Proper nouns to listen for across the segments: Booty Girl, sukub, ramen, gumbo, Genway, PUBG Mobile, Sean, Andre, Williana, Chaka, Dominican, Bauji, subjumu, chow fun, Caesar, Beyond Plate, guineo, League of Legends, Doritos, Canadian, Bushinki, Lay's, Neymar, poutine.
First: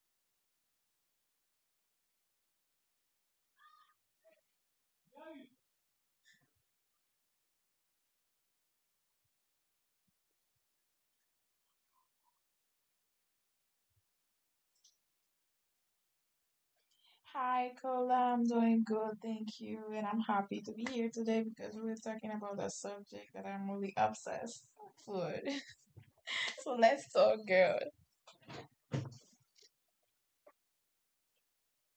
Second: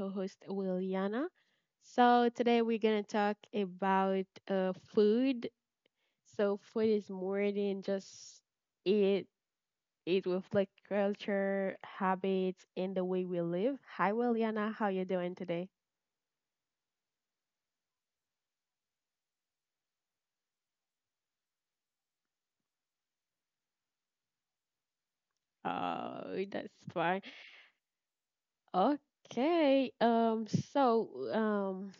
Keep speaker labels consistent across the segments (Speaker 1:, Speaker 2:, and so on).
Speaker 1: co-host Williana. So today we're gonna talk about food. So food is more than just it. It reflects culture, habits, and the way we live. Hi Williana, how you doing today?
Speaker 2: Hi, Kola, I'm doing good, thank you. And I'm happy to be here today because we're talking about a subject that I'm really obsessed with.
Speaker 1: Oh, that's
Speaker 2: So let's
Speaker 1: fine.
Speaker 2: talk, girl.
Speaker 1: Okay. So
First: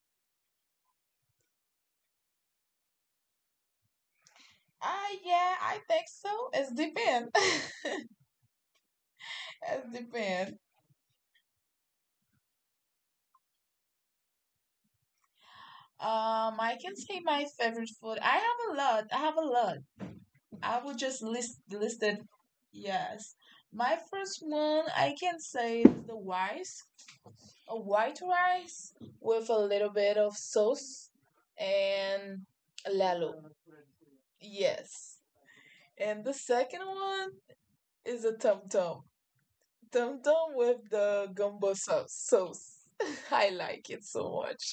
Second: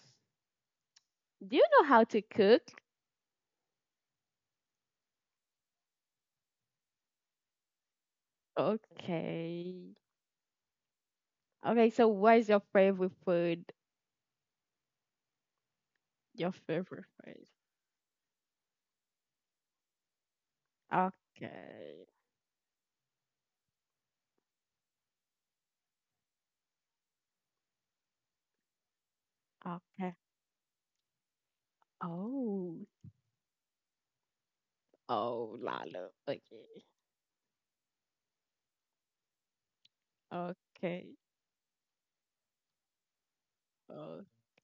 Speaker 1: Do you know how to cook?
Speaker 2: Ah, yeah, I think so. It's depend. It's
Speaker 1: Okay.
Speaker 2: depend.
Speaker 1: Okay. So what's your favorite food? Your
Speaker 2: I can
Speaker 1: favorite
Speaker 2: say my
Speaker 1: phrase.
Speaker 2: favorite food. I have a lot. I have a lot. I would just list
Speaker 1: Okay.
Speaker 2: listed. Yes. My first one, I can say, is the rice, a white rice with a little bit
Speaker 1: Okay.
Speaker 2: of sauce and
Speaker 1: Oh.
Speaker 2: lalo. Yes.
Speaker 1: Oh, Lala.
Speaker 2: And the second
Speaker 1: Okay.
Speaker 2: one is a tum tum. Tum tum with
Speaker 1: Okay.
Speaker 2: the gumbo sauce. I like it so
Speaker 1: Oh,
Speaker 2: much.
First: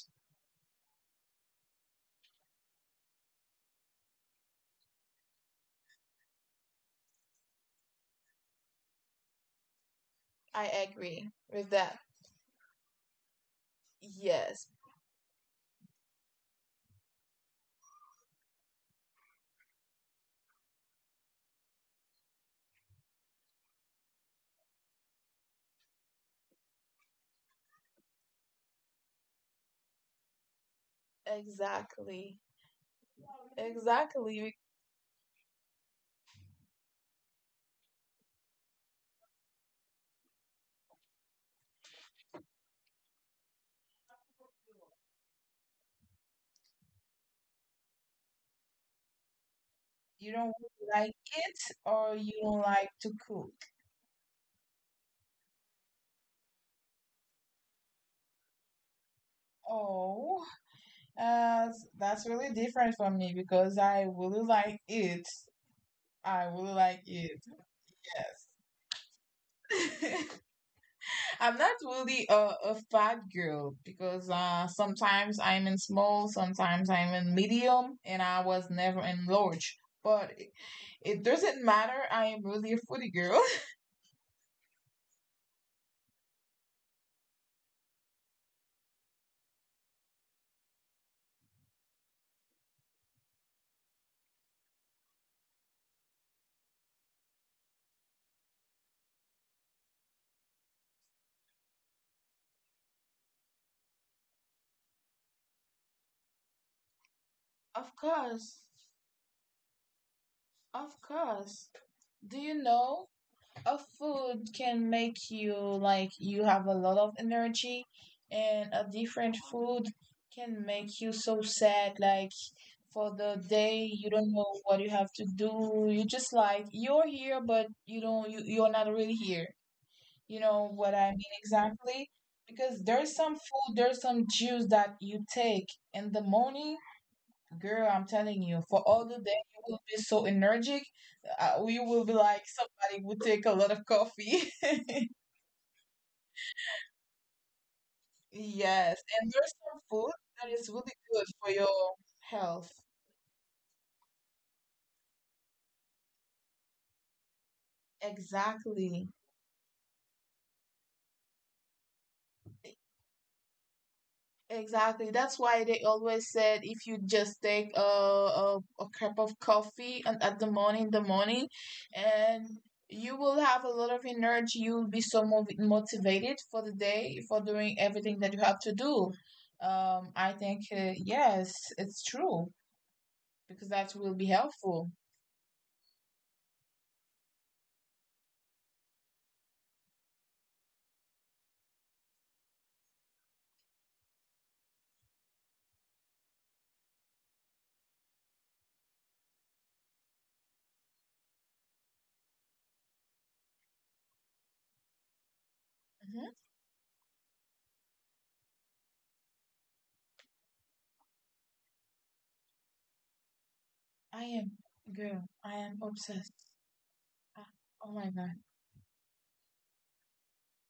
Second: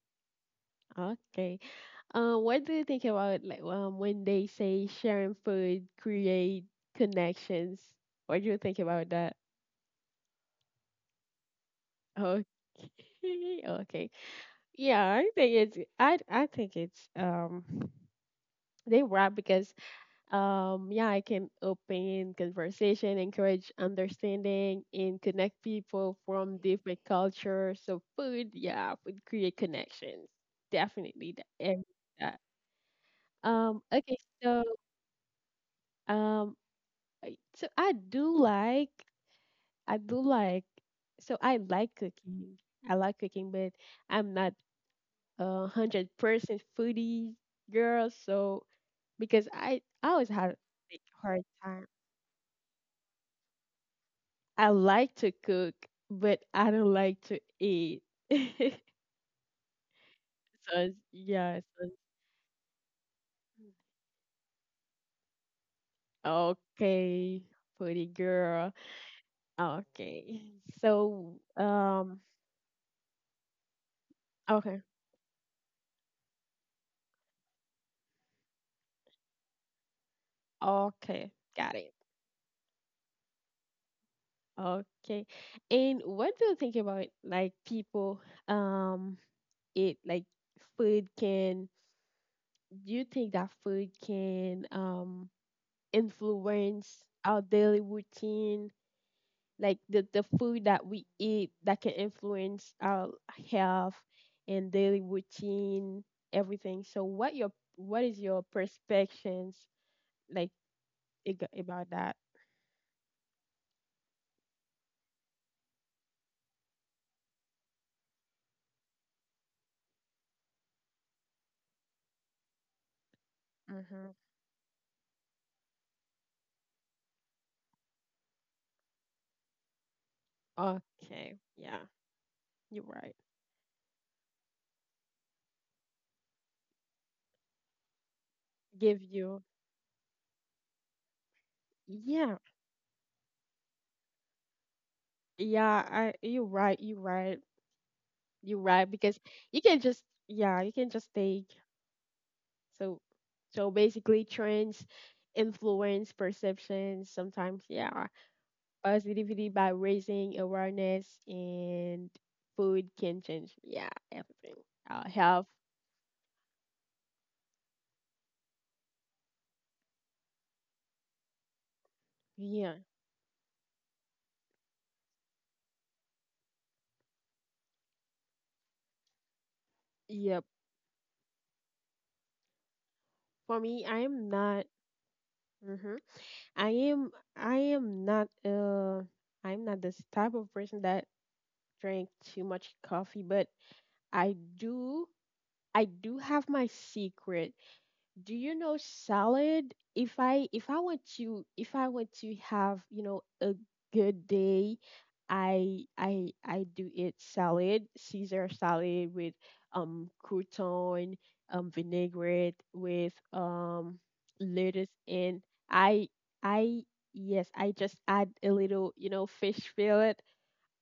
Speaker 1: okay. What do you think about when they say sharing food create connections? What do you think about that?
Speaker 2: I agree with that.
Speaker 1: Okay. Okay.
Speaker 2: Yes,
Speaker 1: Yeah, I think it's they were right because yeah, I can open conversation, encourage understanding, and connect people from different cultures. So food, yeah, food create connections. Definitely that. And
Speaker 2: exactly.
Speaker 1: that. Okay,
Speaker 2: Exactly.
Speaker 1: so um, so I do like, so I like cooking. I like cooking, but I'm not 100% foodie girl. So because I
Speaker 2: You
Speaker 1: always
Speaker 2: don't
Speaker 1: had a
Speaker 2: like
Speaker 1: hard
Speaker 2: it
Speaker 1: time.
Speaker 2: or you don't like to cook.
Speaker 1: I like to cook, but I don't like to eat. so it's-
Speaker 2: Oh,
Speaker 1: yeah,
Speaker 2: uh,
Speaker 1: so
Speaker 2: that's really different for me because
Speaker 1: it's-
Speaker 2: I really like it. I will like it.
Speaker 1: okay, pretty girl.
Speaker 2: Yes.
Speaker 1: Okay, so
Speaker 2: I'm not really a fat girl because
Speaker 1: okay,
Speaker 2: sometimes I'm in small, sometimes I'm in medium, and I was never in large. But it
Speaker 1: okay,
Speaker 2: doesn't
Speaker 1: got
Speaker 2: matter.
Speaker 1: it.
Speaker 2: I am really a foodie girl.
Speaker 1: Okay, and what do you think about like people um eat like food can? Do you think that food can influence our daily routine? Like the food that we eat that can influence our health and daily routine everything so
Speaker 2: Of
Speaker 1: what is your
Speaker 2: course.
Speaker 1: perspectives like
Speaker 2: Of course.
Speaker 1: about that.
Speaker 2: Do you know a food can make you like you have a lot of energy, and a different food can make you so sad, like, for the day
Speaker 1: Mm-hmm.
Speaker 2: you don't know what you have to do, you just like you're here but you're not really here. You know what I
Speaker 1: Okay,
Speaker 2: mean.
Speaker 1: yeah.
Speaker 2: Exactly,
Speaker 1: You're
Speaker 2: because
Speaker 1: right.
Speaker 2: there's some food, there's some juice that you take in the morning. Girl, I'm telling you, for
Speaker 1: Give
Speaker 2: all the
Speaker 1: you.
Speaker 2: day you will be so energetic, we will be
Speaker 1: Yeah,
Speaker 2: like somebody would take a lot of coffee.
Speaker 1: yeah, you're right, you're right because
Speaker 2: Yes, and
Speaker 1: you
Speaker 2: there's
Speaker 1: can
Speaker 2: some
Speaker 1: just
Speaker 2: food
Speaker 1: yeah
Speaker 2: that
Speaker 1: you
Speaker 2: is
Speaker 1: can just
Speaker 2: really
Speaker 1: take
Speaker 2: good for your health.
Speaker 1: so so basically trends influence perceptions sometimes, yeah,
Speaker 2: Exactly.
Speaker 1: positivity by raising awareness and food can change, yeah, everything.
Speaker 2: Exactly.
Speaker 1: Health.
Speaker 2: That's why they always said if you just take a cup of coffee and in the morning, and
Speaker 1: Yeah.
Speaker 2: you will have a lot of energy. You will be so motivated for the day, for doing everything that you have to do.
Speaker 1: Yep.
Speaker 2: I think, yes, it's true
Speaker 1: For me,
Speaker 2: because that will be helpful.
Speaker 1: hmm i am I am not I'm not this type of person that drink too much coffee, but i do I do have my secret. Do you know salad? If I want to, if I want to have, you know, a good day,
Speaker 2: Mhm.
Speaker 1: I do eat salad, Caesar salad with crouton, vinaigrette with
Speaker 2: I am,
Speaker 1: lettuce
Speaker 2: girl,
Speaker 1: and
Speaker 2: I am
Speaker 1: I
Speaker 2: obsessed.
Speaker 1: I yes,
Speaker 2: Ah,
Speaker 1: I just
Speaker 2: oh my
Speaker 1: add
Speaker 2: God.
Speaker 1: a little, you know, fish fillet.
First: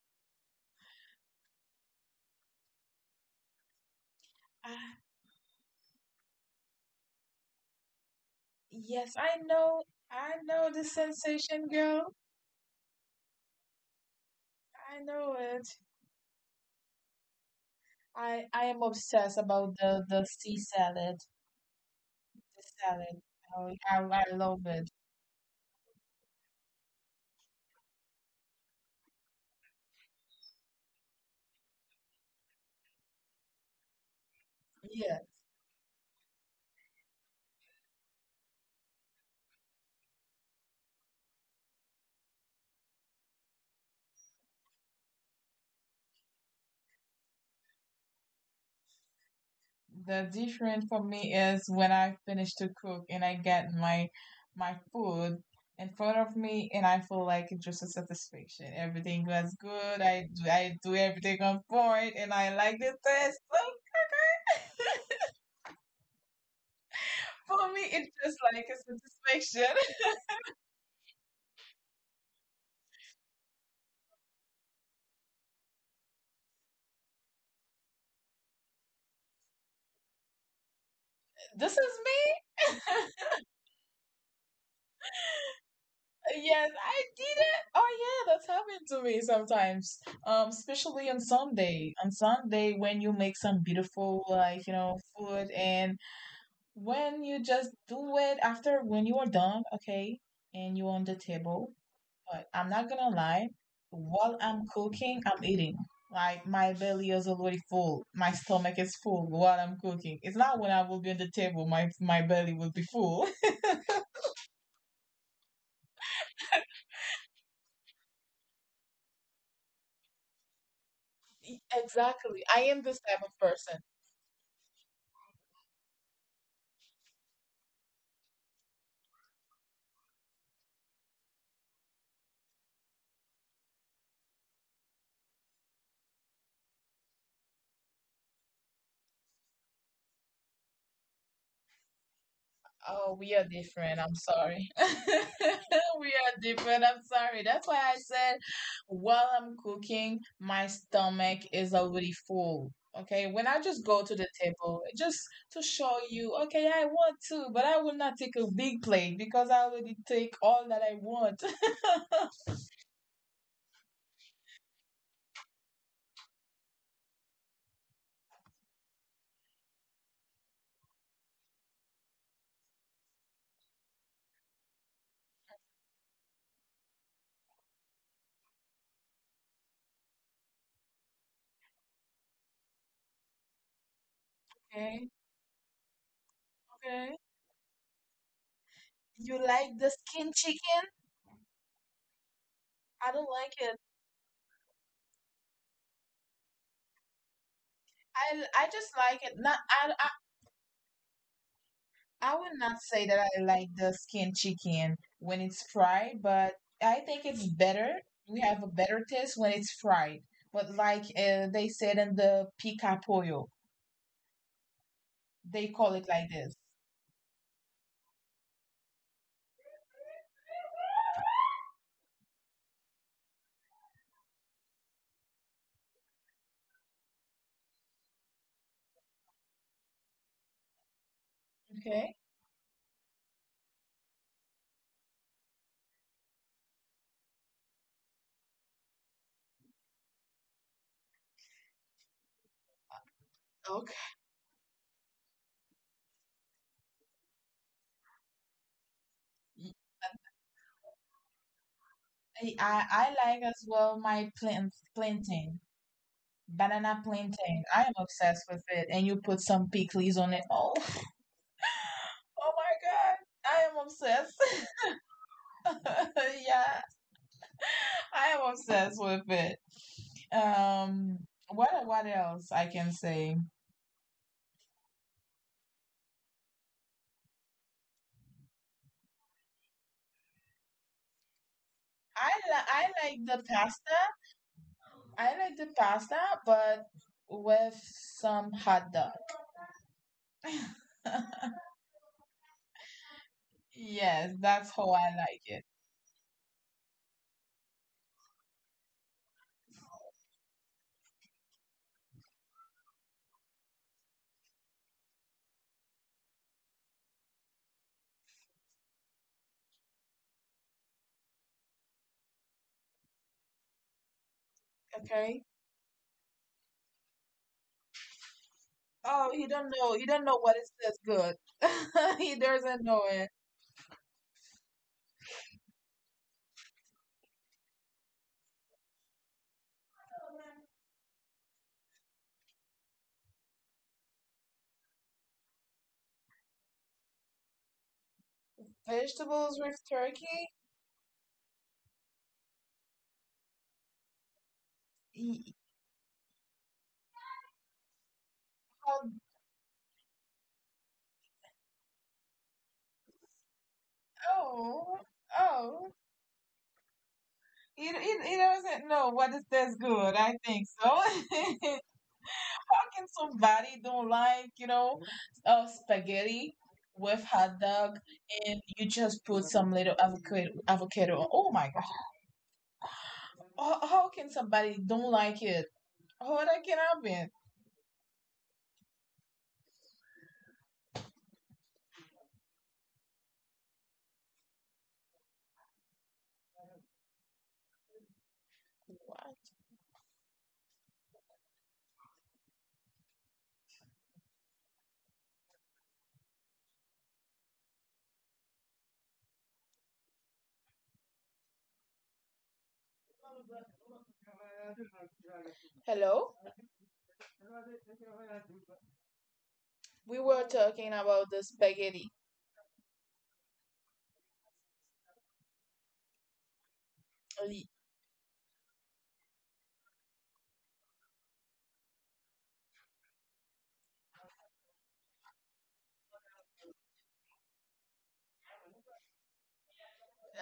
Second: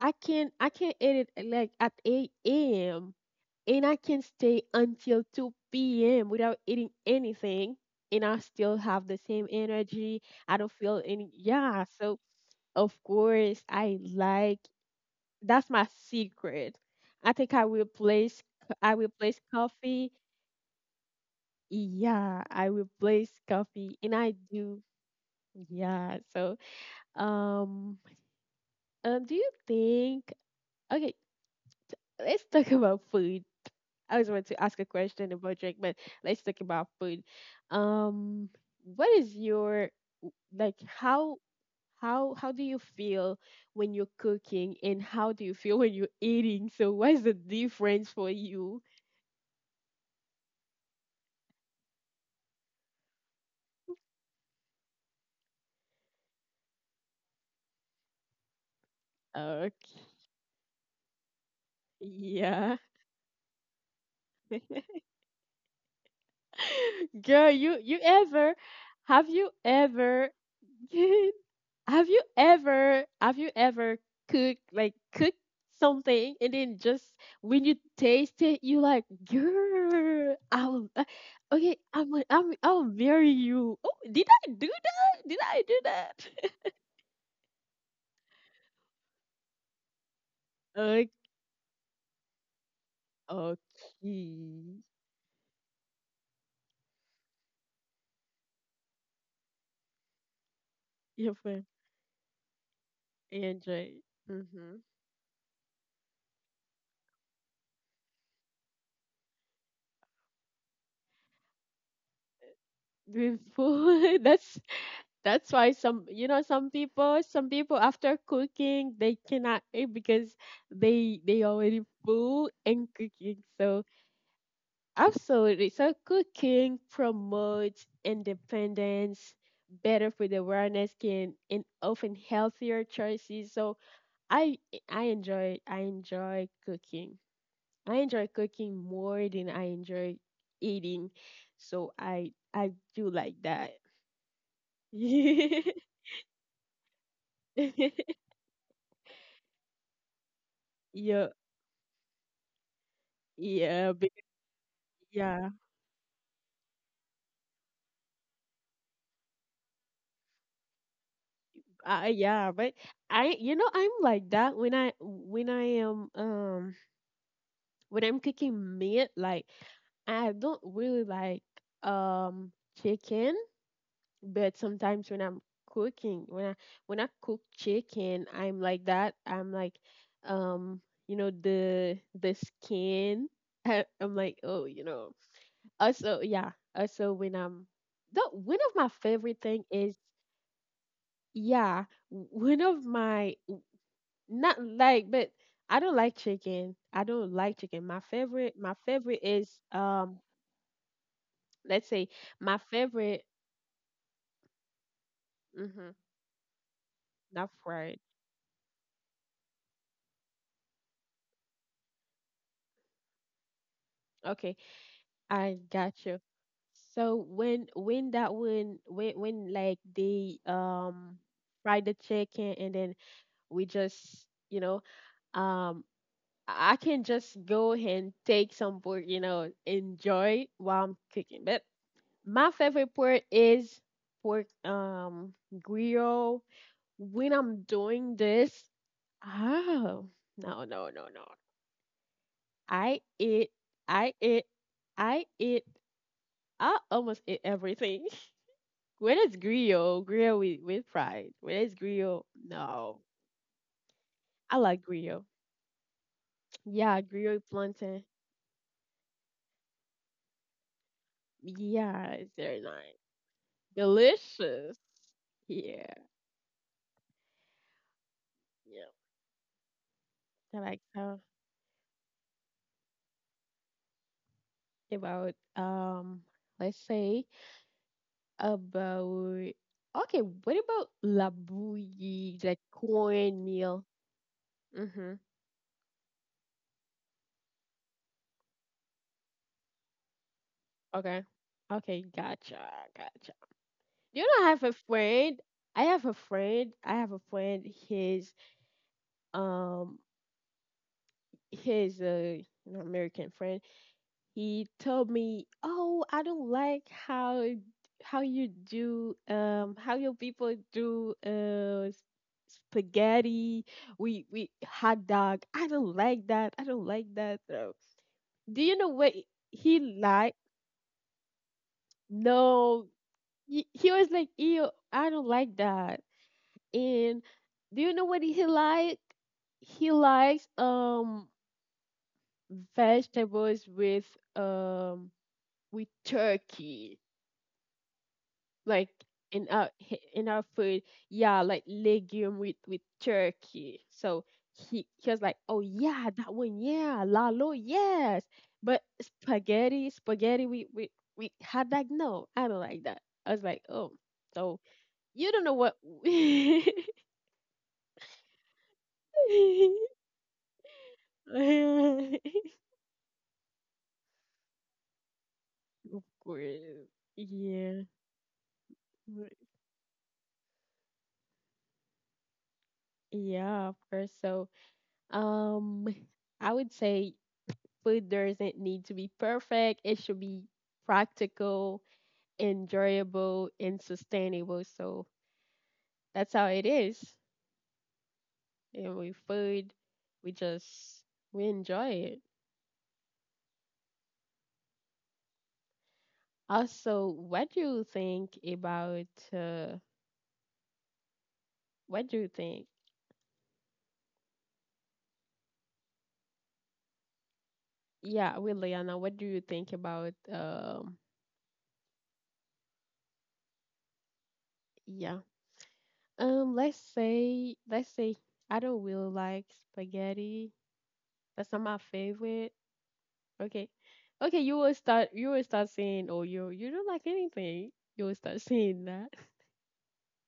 Speaker 1: I can edit like at 8 a.m. and I can stay
Speaker 2: Ah,
Speaker 1: until 2 p.m. without eating anything, and I still have
Speaker 2: yes,
Speaker 1: the
Speaker 2: I
Speaker 1: same
Speaker 2: know.
Speaker 1: energy.
Speaker 2: I
Speaker 1: I
Speaker 2: know
Speaker 1: don't
Speaker 2: the
Speaker 1: feel any,
Speaker 2: sensation,
Speaker 1: yeah.
Speaker 2: girl.
Speaker 1: So, of course, I like
Speaker 2: I know
Speaker 1: that's
Speaker 2: it.
Speaker 1: my secret. I think I will
Speaker 2: I
Speaker 1: place,
Speaker 2: I am
Speaker 1: I will
Speaker 2: obsessed
Speaker 1: place
Speaker 2: about the
Speaker 1: coffee.
Speaker 2: the sea salad,
Speaker 1: Yeah,
Speaker 2: the
Speaker 1: I will
Speaker 2: salad.
Speaker 1: place
Speaker 2: I,
Speaker 1: coffee, and
Speaker 2: I, I
Speaker 1: I
Speaker 2: love
Speaker 1: do.
Speaker 2: it.
Speaker 1: Yeah. So, um, do you think? Okay, let's talk about food. I always want to ask a
Speaker 2: Yeah.
Speaker 1: question about drink, but let's talk about food. Um, what is your like how do you feel when you're cooking and how do you feel when you're eating? So what's the difference for you?
Speaker 2: The difference for me is when I finish to cook and I get my food in front of me, and I feel like it's just a satisfaction. Everything was good.
Speaker 1: Okay.
Speaker 2: I do everything on point and I like
Speaker 1: Yeah.
Speaker 2: the taste. So for
Speaker 1: Girl,
Speaker 2: me
Speaker 1: you
Speaker 2: it's
Speaker 1: you
Speaker 2: just like
Speaker 1: ever
Speaker 2: a
Speaker 1: have you
Speaker 2: satisfaction.
Speaker 1: ever have you ever cooked something and then just when you taste it you like girl I'll
Speaker 2: This is
Speaker 1: okay I'm gonna- I'm
Speaker 2: me.
Speaker 1: I'll marry you. Oh, did I do that? Did I do that?
Speaker 2: Yes, I did it. Oh yeah, that's happened to me sometimes. Especially on
Speaker 1: Okay.
Speaker 2: Sunday. On Sunday, when you make some beautiful, like,
Speaker 1: Okay.
Speaker 2: food, and when you just do it, after, when you are done, okay, and you on the
Speaker 1: Your
Speaker 2: table.
Speaker 1: friend
Speaker 2: But I'm not gonna lie,
Speaker 1: Andre.
Speaker 2: while I'm
Speaker 1: Mm-hmm.
Speaker 2: cooking, I'm eating. Like, my belly is already full. My stomach is full while I'm cooking. It's not when I will be on the table, my belly will be full.
Speaker 1: With food. That's why some you know some people after cooking they cannot eat because they already
Speaker 2: Exactly. I
Speaker 1: full
Speaker 2: am this
Speaker 1: and
Speaker 2: type of
Speaker 1: cooking
Speaker 2: person.
Speaker 1: so absolutely so cooking promotes independence better food awareness can and often healthier choices so I I enjoy I enjoy cooking more than I enjoy eating so I
Speaker 2: Oh,
Speaker 1: do
Speaker 2: we are
Speaker 1: like that.
Speaker 2: different. I'm sorry. We are different. I'm sorry. That's why I said, while I'm cooking, my stomach
Speaker 1: Yeah.
Speaker 2: is already full. Okay. When I just go to
Speaker 1: Yeah,
Speaker 2: the
Speaker 1: be-
Speaker 2: table, just to
Speaker 1: yeah,
Speaker 2: show you, okay, I want to, but I will not take a big plate because I already take all that I want.
Speaker 1: yeah, but you know, I'm like that when I am when I'm cooking meat, like I don't really like um chicken, but sometimes when I'm cooking, when I cook chicken, I'm like that. I'm like, um, you know, the skin. I'm like, oh, you
Speaker 2: Okay.
Speaker 1: know. Also, yeah.
Speaker 2: Okay.
Speaker 1: Also, when I'm the one of my
Speaker 2: You
Speaker 1: favorite
Speaker 2: like
Speaker 1: thing
Speaker 2: the
Speaker 1: is
Speaker 2: skin chicken?
Speaker 1: Yeah, w- one of
Speaker 2: I don't
Speaker 1: my
Speaker 2: like it.
Speaker 1: not like, but I don't like chicken. I don't like chicken.
Speaker 2: I
Speaker 1: My
Speaker 2: just like
Speaker 1: favorite
Speaker 2: it. Not.
Speaker 1: is
Speaker 2: I
Speaker 1: let's say
Speaker 2: I would
Speaker 1: my
Speaker 2: not say that I
Speaker 1: favorite,
Speaker 2: like the skin chicken when it's
Speaker 1: mm-hmm,
Speaker 2: fried, but I think it's
Speaker 1: not
Speaker 2: better.
Speaker 1: fried.
Speaker 2: We have a better taste when it's fried. But like, they said in the pica pollo,
Speaker 1: Okay,
Speaker 2: they
Speaker 1: I
Speaker 2: call it
Speaker 1: got
Speaker 2: like
Speaker 1: you.
Speaker 2: this.
Speaker 1: So when that when like they fry the chicken and then we just you know um I can just go and take some book you know enjoy while I'm cooking. But
Speaker 2: Okay.
Speaker 1: my favorite part is pork grill. When I'm doing this, oh, no no no no. I eat
Speaker 2: Okay.
Speaker 1: I eat I eat, I almost eat everything. When it's grill, grill with pride. When it's grill,
Speaker 2: I I I
Speaker 1: no.
Speaker 2: like as well my
Speaker 1: I
Speaker 2: plant,
Speaker 1: like grill.
Speaker 2: plantain, banana
Speaker 1: Yeah, grill with
Speaker 2: plantain. I am
Speaker 1: plantain.
Speaker 2: obsessed with it. And you put some pickles on it. Oh,
Speaker 1: Yeah, it's
Speaker 2: Oh
Speaker 1: very
Speaker 2: my
Speaker 1: nice.
Speaker 2: God. I am obsessed.
Speaker 1: Delicious. Yeah.
Speaker 2: Yeah. I am obsessed
Speaker 1: Yeah.
Speaker 2: with it.
Speaker 1: I like
Speaker 2: Um, what else I can say?
Speaker 1: about let's say about okay, what about labuyi, like
Speaker 2: I like the
Speaker 1: cornmeal?
Speaker 2: pasta.
Speaker 1: Mm-hmm.
Speaker 2: I like the pasta, but with some hot dog.
Speaker 1: Okay. Okay, gotcha, gotcha. You
Speaker 2: Yes,
Speaker 1: know,
Speaker 2: that's how I like it.
Speaker 1: I have a friend. Um, his an American friend. He told me, "Oh, I don't like how you do how your people do spaghetti, we hot
Speaker 2: Okay.
Speaker 1: dog. I don't like that." So, do you know what
Speaker 2: Oh, he don't
Speaker 1: he
Speaker 2: know. He don't know
Speaker 1: like?
Speaker 2: what it says good. He doesn't
Speaker 1: No,
Speaker 2: know it.
Speaker 1: he was like, "Ew, I don't like that." And do you know what he like? He likes vegetables um with turkey. Like
Speaker 2: Vegetables with
Speaker 1: in
Speaker 2: turkey?
Speaker 1: our food, yeah, like legume with turkey so he was like,
Speaker 2: Y-
Speaker 1: oh yeah that one, yeah lalo, yes, but
Speaker 2: Hot
Speaker 1: spaghetti we had, like, no, I don't like that. I was like, oh, so
Speaker 2: Oh,
Speaker 1: you don't know what.
Speaker 2: oh. He doesn't know what is this good. I think so. How can somebody don't like,
Speaker 1: Of
Speaker 2: spaghetti
Speaker 1: course.
Speaker 2: with hot
Speaker 1: Yeah.
Speaker 2: dog, and you just put some little avocado on? Oh my God.
Speaker 1: Yeah,
Speaker 2: How,
Speaker 1: of
Speaker 2: how
Speaker 1: course.
Speaker 2: can
Speaker 1: So
Speaker 2: somebody don't like it?
Speaker 1: um
Speaker 2: How
Speaker 1: I
Speaker 2: that can
Speaker 1: would say
Speaker 2: happen?
Speaker 1: food doesn't need to be perfect. It should be practical, enjoyable, and sustainable. So that's how it is. And with
Speaker 2: What?
Speaker 1: food, we just we enjoy it. Also, what do you think about uh, what do you think?
Speaker 2: Hello?
Speaker 1: Yeah, with Liana, what do you think
Speaker 2: We
Speaker 1: about
Speaker 2: were talking about the spaghetti.
Speaker 1: yeah. Let's say, let's say I don't really like spaghetti. That's not my favorite. Okay. Okay, you will start saying, oh, you don't like anything. You will start saying that.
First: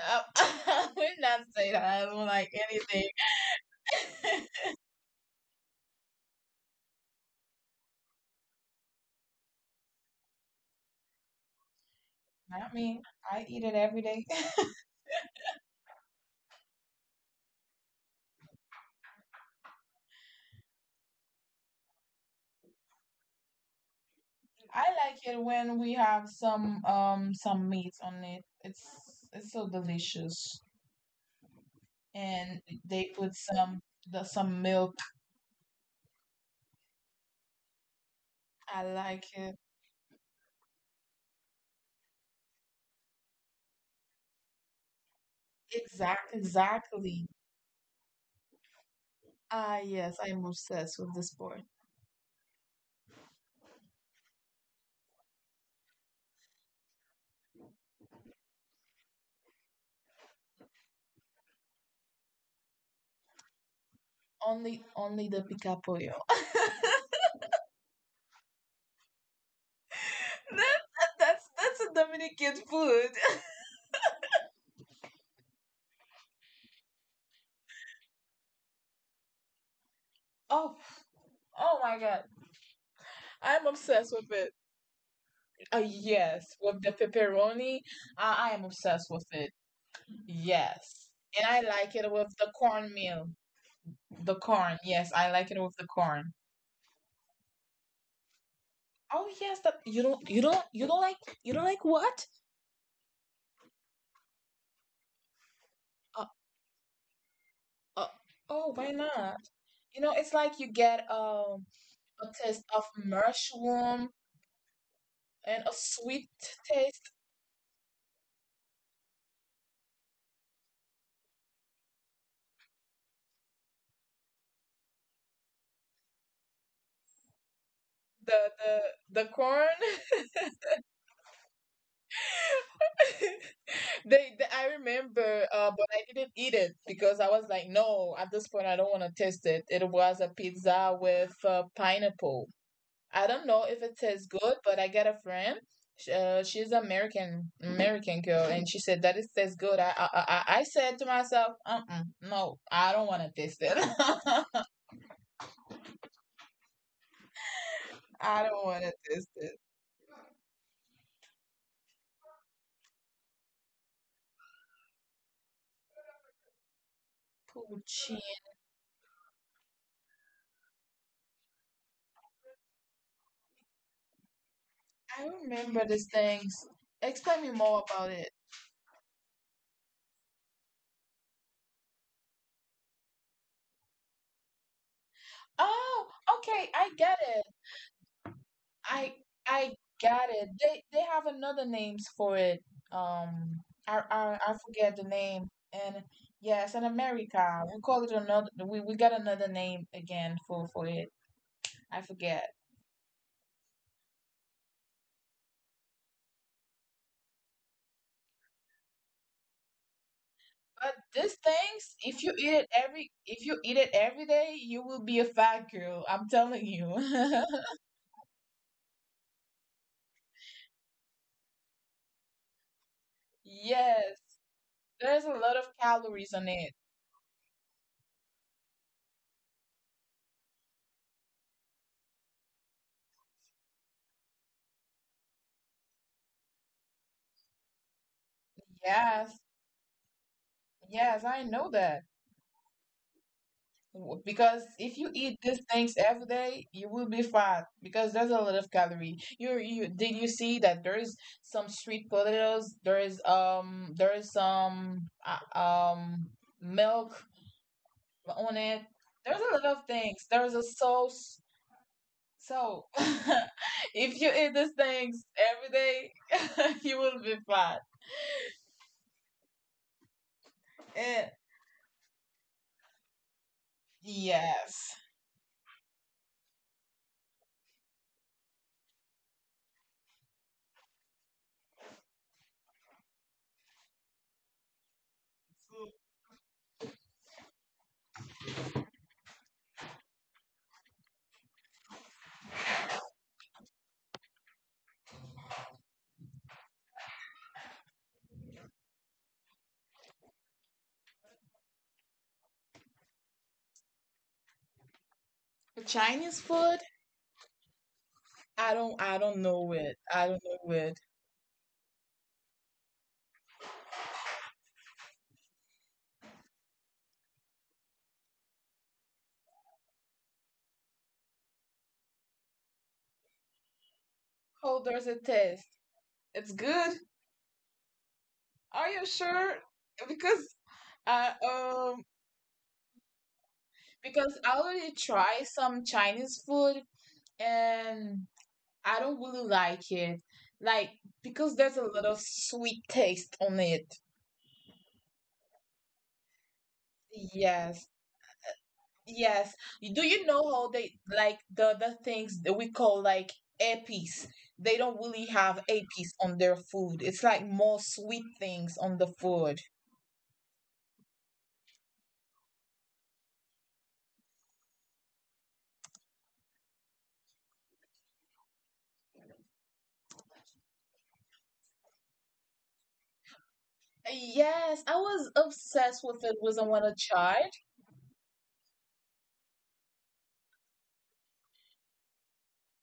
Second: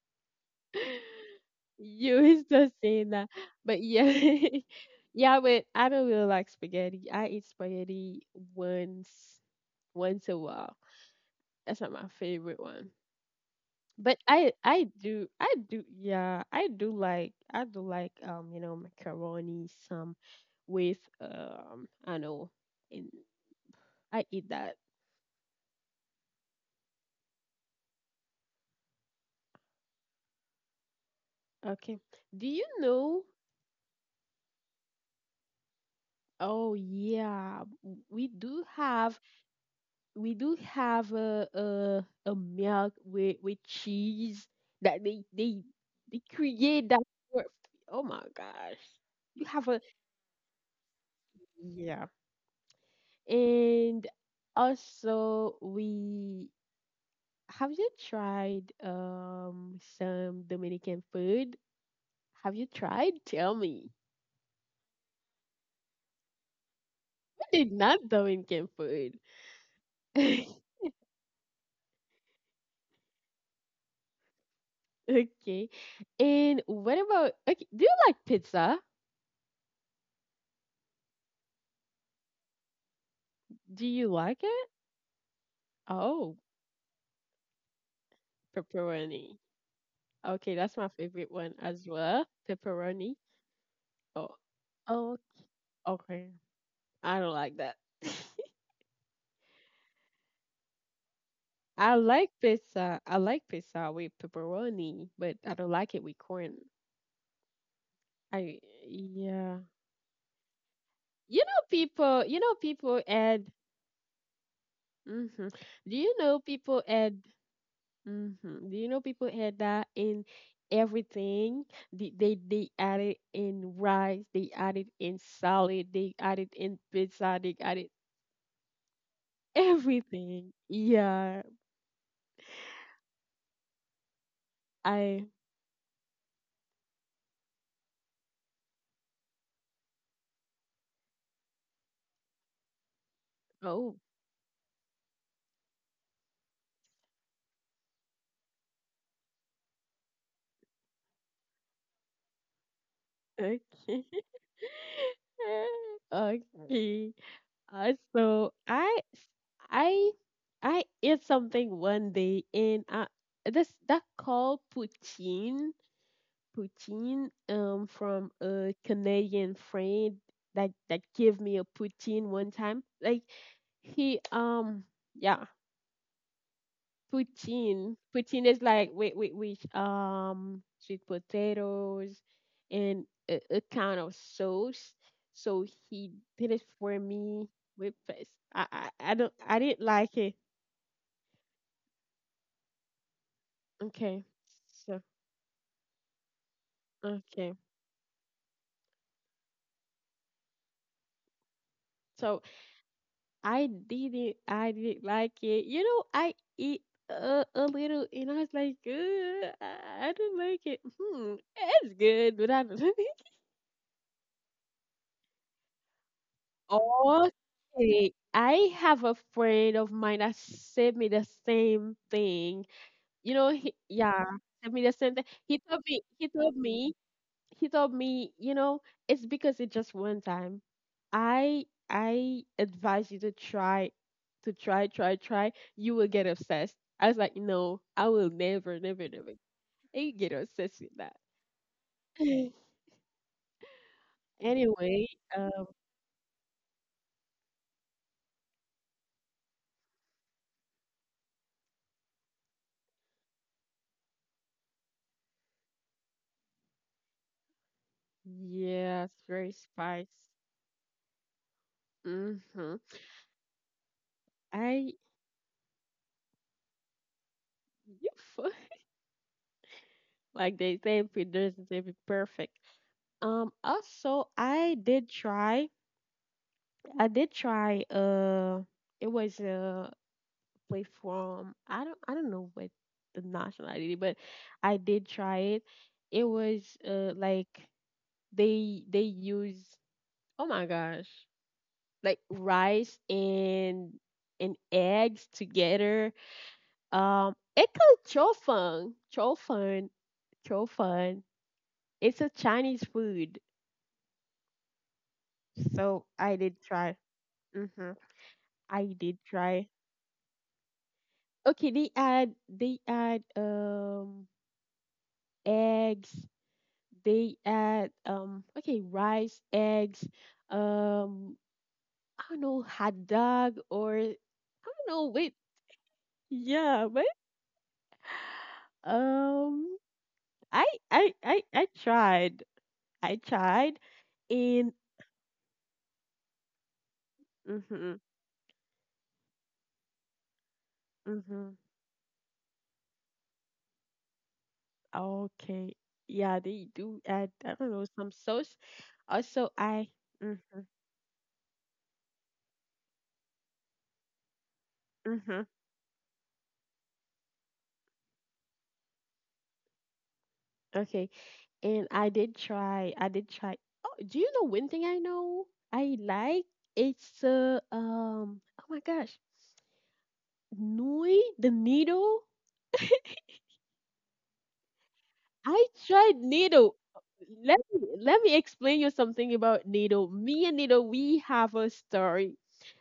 Speaker 2: I would not say that I
Speaker 1: You
Speaker 2: don't
Speaker 1: will
Speaker 2: like
Speaker 1: start
Speaker 2: anything.
Speaker 1: saying that. But yeah yeah, but I don't really like spaghetti. I eat spaghetti once once a while. That's not my favorite
Speaker 2: I
Speaker 1: one.
Speaker 2: mean, I eat it every
Speaker 1: But
Speaker 2: day.
Speaker 1: I do, yeah, I do like you know, macaroni some with I know and I eat that.
Speaker 2: I like it when we have some meat on it. It's so delicious,
Speaker 1: Okay. Do
Speaker 2: and
Speaker 1: you
Speaker 2: they
Speaker 1: know?
Speaker 2: put some milk.
Speaker 1: Oh yeah,
Speaker 2: I like it.
Speaker 1: we do have a milk with cheese that they
Speaker 2: Exact
Speaker 1: create that
Speaker 2: exactly.
Speaker 1: for. Oh my gosh, you have
Speaker 2: Ah,
Speaker 1: a
Speaker 2: yes, I'm obsessed with this sport.
Speaker 1: yeah, and also we have. You tried some Dominican food? Have you tried? Tell me.
Speaker 2: Only the picapoyo. that
Speaker 1: You did not Dominican food.
Speaker 2: that's that's a Dominican food.
Speaker 1: Okay. And what about okay, do you like pizza?
Speaker 2: Oh oh my God, I'm
Speaker 1: Do you
Speaker 2: obsessed with
Speaker 1: like
Speaker 2: it.
Speaker 1: it?
Speaker 2: Ah,
Speaker 1: Oh,
Speaker 2: yes, with the pepperoni. I am obsessed with
Speaker 1: pepperoni.
Speaker 2: it.
Speaker 1: Okay, that's my
Speaker 2: Yes.
Speaker 1: favorite
Speaker 2: And
Speaker 1: one
Speaker 2: I
Speaker 1: as
Speaker 2: like it
Speaker 1: well.
Speaker 2: with the
Speaker 1: Pepperoni.
Speaker 2: cornmeal.
Speaker 1: Oh.
Speaker 2: The corn.
Speaker 1: Oh,
Speaker 2: Yes, I like it with the
Speaker 1: okay.
Speaker 2: corn.
Speaker 1: I don't like that.
Speaker 2: Oh yes, that you don't like
Speaker 1: I like
Speaker 2: what?
Speaker 1: pizza. I like pizza with pepperoni, but I don't like it with
Speaker 2: Uh,
Speaker 1: corn.
Speaker 2: uh,
Speaker 1: I
Speaker 2: oh, why not?
Speaker 1: yeah.
Speaker 2: You know, it's like you get a
Speaker 1: You know
Speaker 2: taste of
Speaker 1: people add
Speaker 2: mushroom
Speaker 1: mhm.
Speaker 2: and a
Speaker 1: Do you
Speaker 2: sweet
Speaker 1: know people
Speaker 2: taste,
Speaker 1: add mm-hmm. Do you know people had that in everything? They they add it in rice, they add it in salad, they add it in pizza, they add it
Speaker 2: the the the corn.
Speaker 1: everything. Yeah,
Speaker 2: They I
Speaker 1: I
Speaker 2: remember, but I didn't eat it because I was like, no, at this point I don't want to taste it. It was a pizza with pineapple. I don't know if it
Speaker 1: oh
Speaker 2: tastes good, but I got a friend. She's American, girl, and she said that it tastes good. I said to myself, no, I don't want to taste
Speaker 1: okay.
Speaker 2: it.
Speaker 1: Okay.
Speaker 2: I
Speaker 1: So
Speaker 2: don't want to taste it.
Speaker 1: I I ate something one day and this that called poutine
Speaker 2: Pucci.
Speaker 1: from a Canadian friend that that gave me a poutine one time. Like he
Speaker 2: I
Speaker 1: yeah,
Speaker 2: remember these things. Explain me more about it.
Speaker 1: poutine is like with sweet potatoes and a kind of sauce. So he
Speaker 2: Oh,
Speaker 1: did it
Speaker 2: okay,
Speaker 1: for
Speaker 2: I get
Speaker 1: me
Speaker 2: it.
Speaker 1: with this. I
Speaker 2: I
Speaker 1: don't I didn't
Speaker 2: I
Speaker 1: like it.
Speaker 2: got it. They have another names for it. Um, I
Speaker 1: Okay.
Speaker 2: I, I
Speaker 1: So
Speaker 2: forget the name. And yes, in
Speaker 1: okay.
Speaker 2: America, we call it another. We got another name again for it. I
Speaker 1: So
Speaker 2: forget.
Speaker 1: I did I didn't like it. You know, I eat a little, and I was like, "Ugh, I don't like it.
Speaker 2: But
Speaker 1: Hmm,
Speaker 2: these
Speaker 1: it's
Speaker 2: things, if you
Speaker 1: good, but
Speaker 2: eat
Speaker 1: I
Speaker 2: it
Speaker 1: don't like
Speaker 2: every
Speaker 1: it."
Speaker 2: if you eat it every day, you will be a fat girl. I'm telling you.
Speaker 1: Okay, I have a friend of mine that sent me the same thing. You know, he,
Speaker 2: Yes,
Speaker 1: yeah, sent me the same thing.
Speaker 2: there's a lot of
Speaker 1: He
Speaker 2: calories on
Speaker 1: told
Speaker 2: it.
Speaker 1: me you know, it's because it's just one time. I advise you to try, try. You will get obsessed. I was like, no, I will never, never.
Speaker 2: Yes,
Speaker 1: I get obsessed with that.
Speaker 2: yes, I know that. Because if
Speaker 1: Anyway,
Speaker 2: you eat these
Speaker 1: um,
Speaker 2: things every day, you will be fat because there's a lot of calorie. You did you see that there is some sweet potatoes, there is some milk on it.
Speaker 1: yes,
Speaker 2: There's a
Speaker 1: very
Speaker 2: lot of
Speaker 1: spice.
Speaker 2: things. There's a sauce. So
Speaker 1: Mm-hmm.
Speaker 2: if you eat these
Speaker 1: I
Speaker 2: things every day, you will be fat.
Speaker 1: you fu- like they say if
Speaker 2: Eh,
Speaker 1: it doesn't be perfect. Also
Speaker 2: yes.
Speaker 1: I did try. It was halfway from I don't know what the nationality, but I did try it. It was like they use oh my gosh like rice and eggs together. It called chow fun. It's a Chinese food, so
Speaker 2: Chinese
Speaker 1: I did
Speaker 2: food,
Speaker 1: try. Mm-hmm.
Speaker 2: I don't
Speaker 1: I
Speaker 2: I
Speaker 1: did
Speaker 2: don't know
Speaker 1: try.
Speaker 2: it. I don't know it.
Speaker 1: Okay, they add they add eggs, they add rice, eggs, um I don't know, hot dog, or
Speaker 2: How
Speaker 1: I
Speaker 2: does
Speaker 1: don't
Speaker 2: it
Speaker 1: know wait
Speaker 2: taste? It's good.
Speaker 1: yeah, but
Speaker 2: Are you sure?
Speaker 1: um
Speaker 2: Because uh
Speaker 1: I
Speaker 2: um
Speaker 1: tried, I tried
Speaker 2: because I already
Speaker 1: and
Speaker 2: tried some Chinese food,
Speaker 1: mm-hmm,
Speaker 2: and I don't really like it. Like, because
Speaker 1: mm-hmm,
Speaker 2: there's a lot of sweet taste on it.
Speaker 1: okay, yeah, they do add, I
Speaker 2: Yes.
Speaker 1: don't know, some sauce
Speaker 2: Yes.
Speaker 1: also.
Speaker 2: Do
Speaker 1: I
Speaker 2: you know how
Speaker 1: Mm-hmm,
Speaker 2: they like the things that we call like epies? They don't really
Speaker 1: mm-hmm.
Speaker 2: have epies on their food. It's like more sweet things on the food.
Speaker 1: Okay. And I did try. I did try. Oh, do you know one thing I know I like? It's oh my gosh, Nui, the needle.
Speaker 2: Yes, I was
Speaker 1: I
Speaker 2: obsessed
Speaker 1: tried
Speaker 2: with it was I
Speaker 1: needle.
Speaker 2: want to
Speaker 1: Let
Speaker 2: charge.
Speaker 1: me, let me explain you something about needle. Me and needle, we have a story.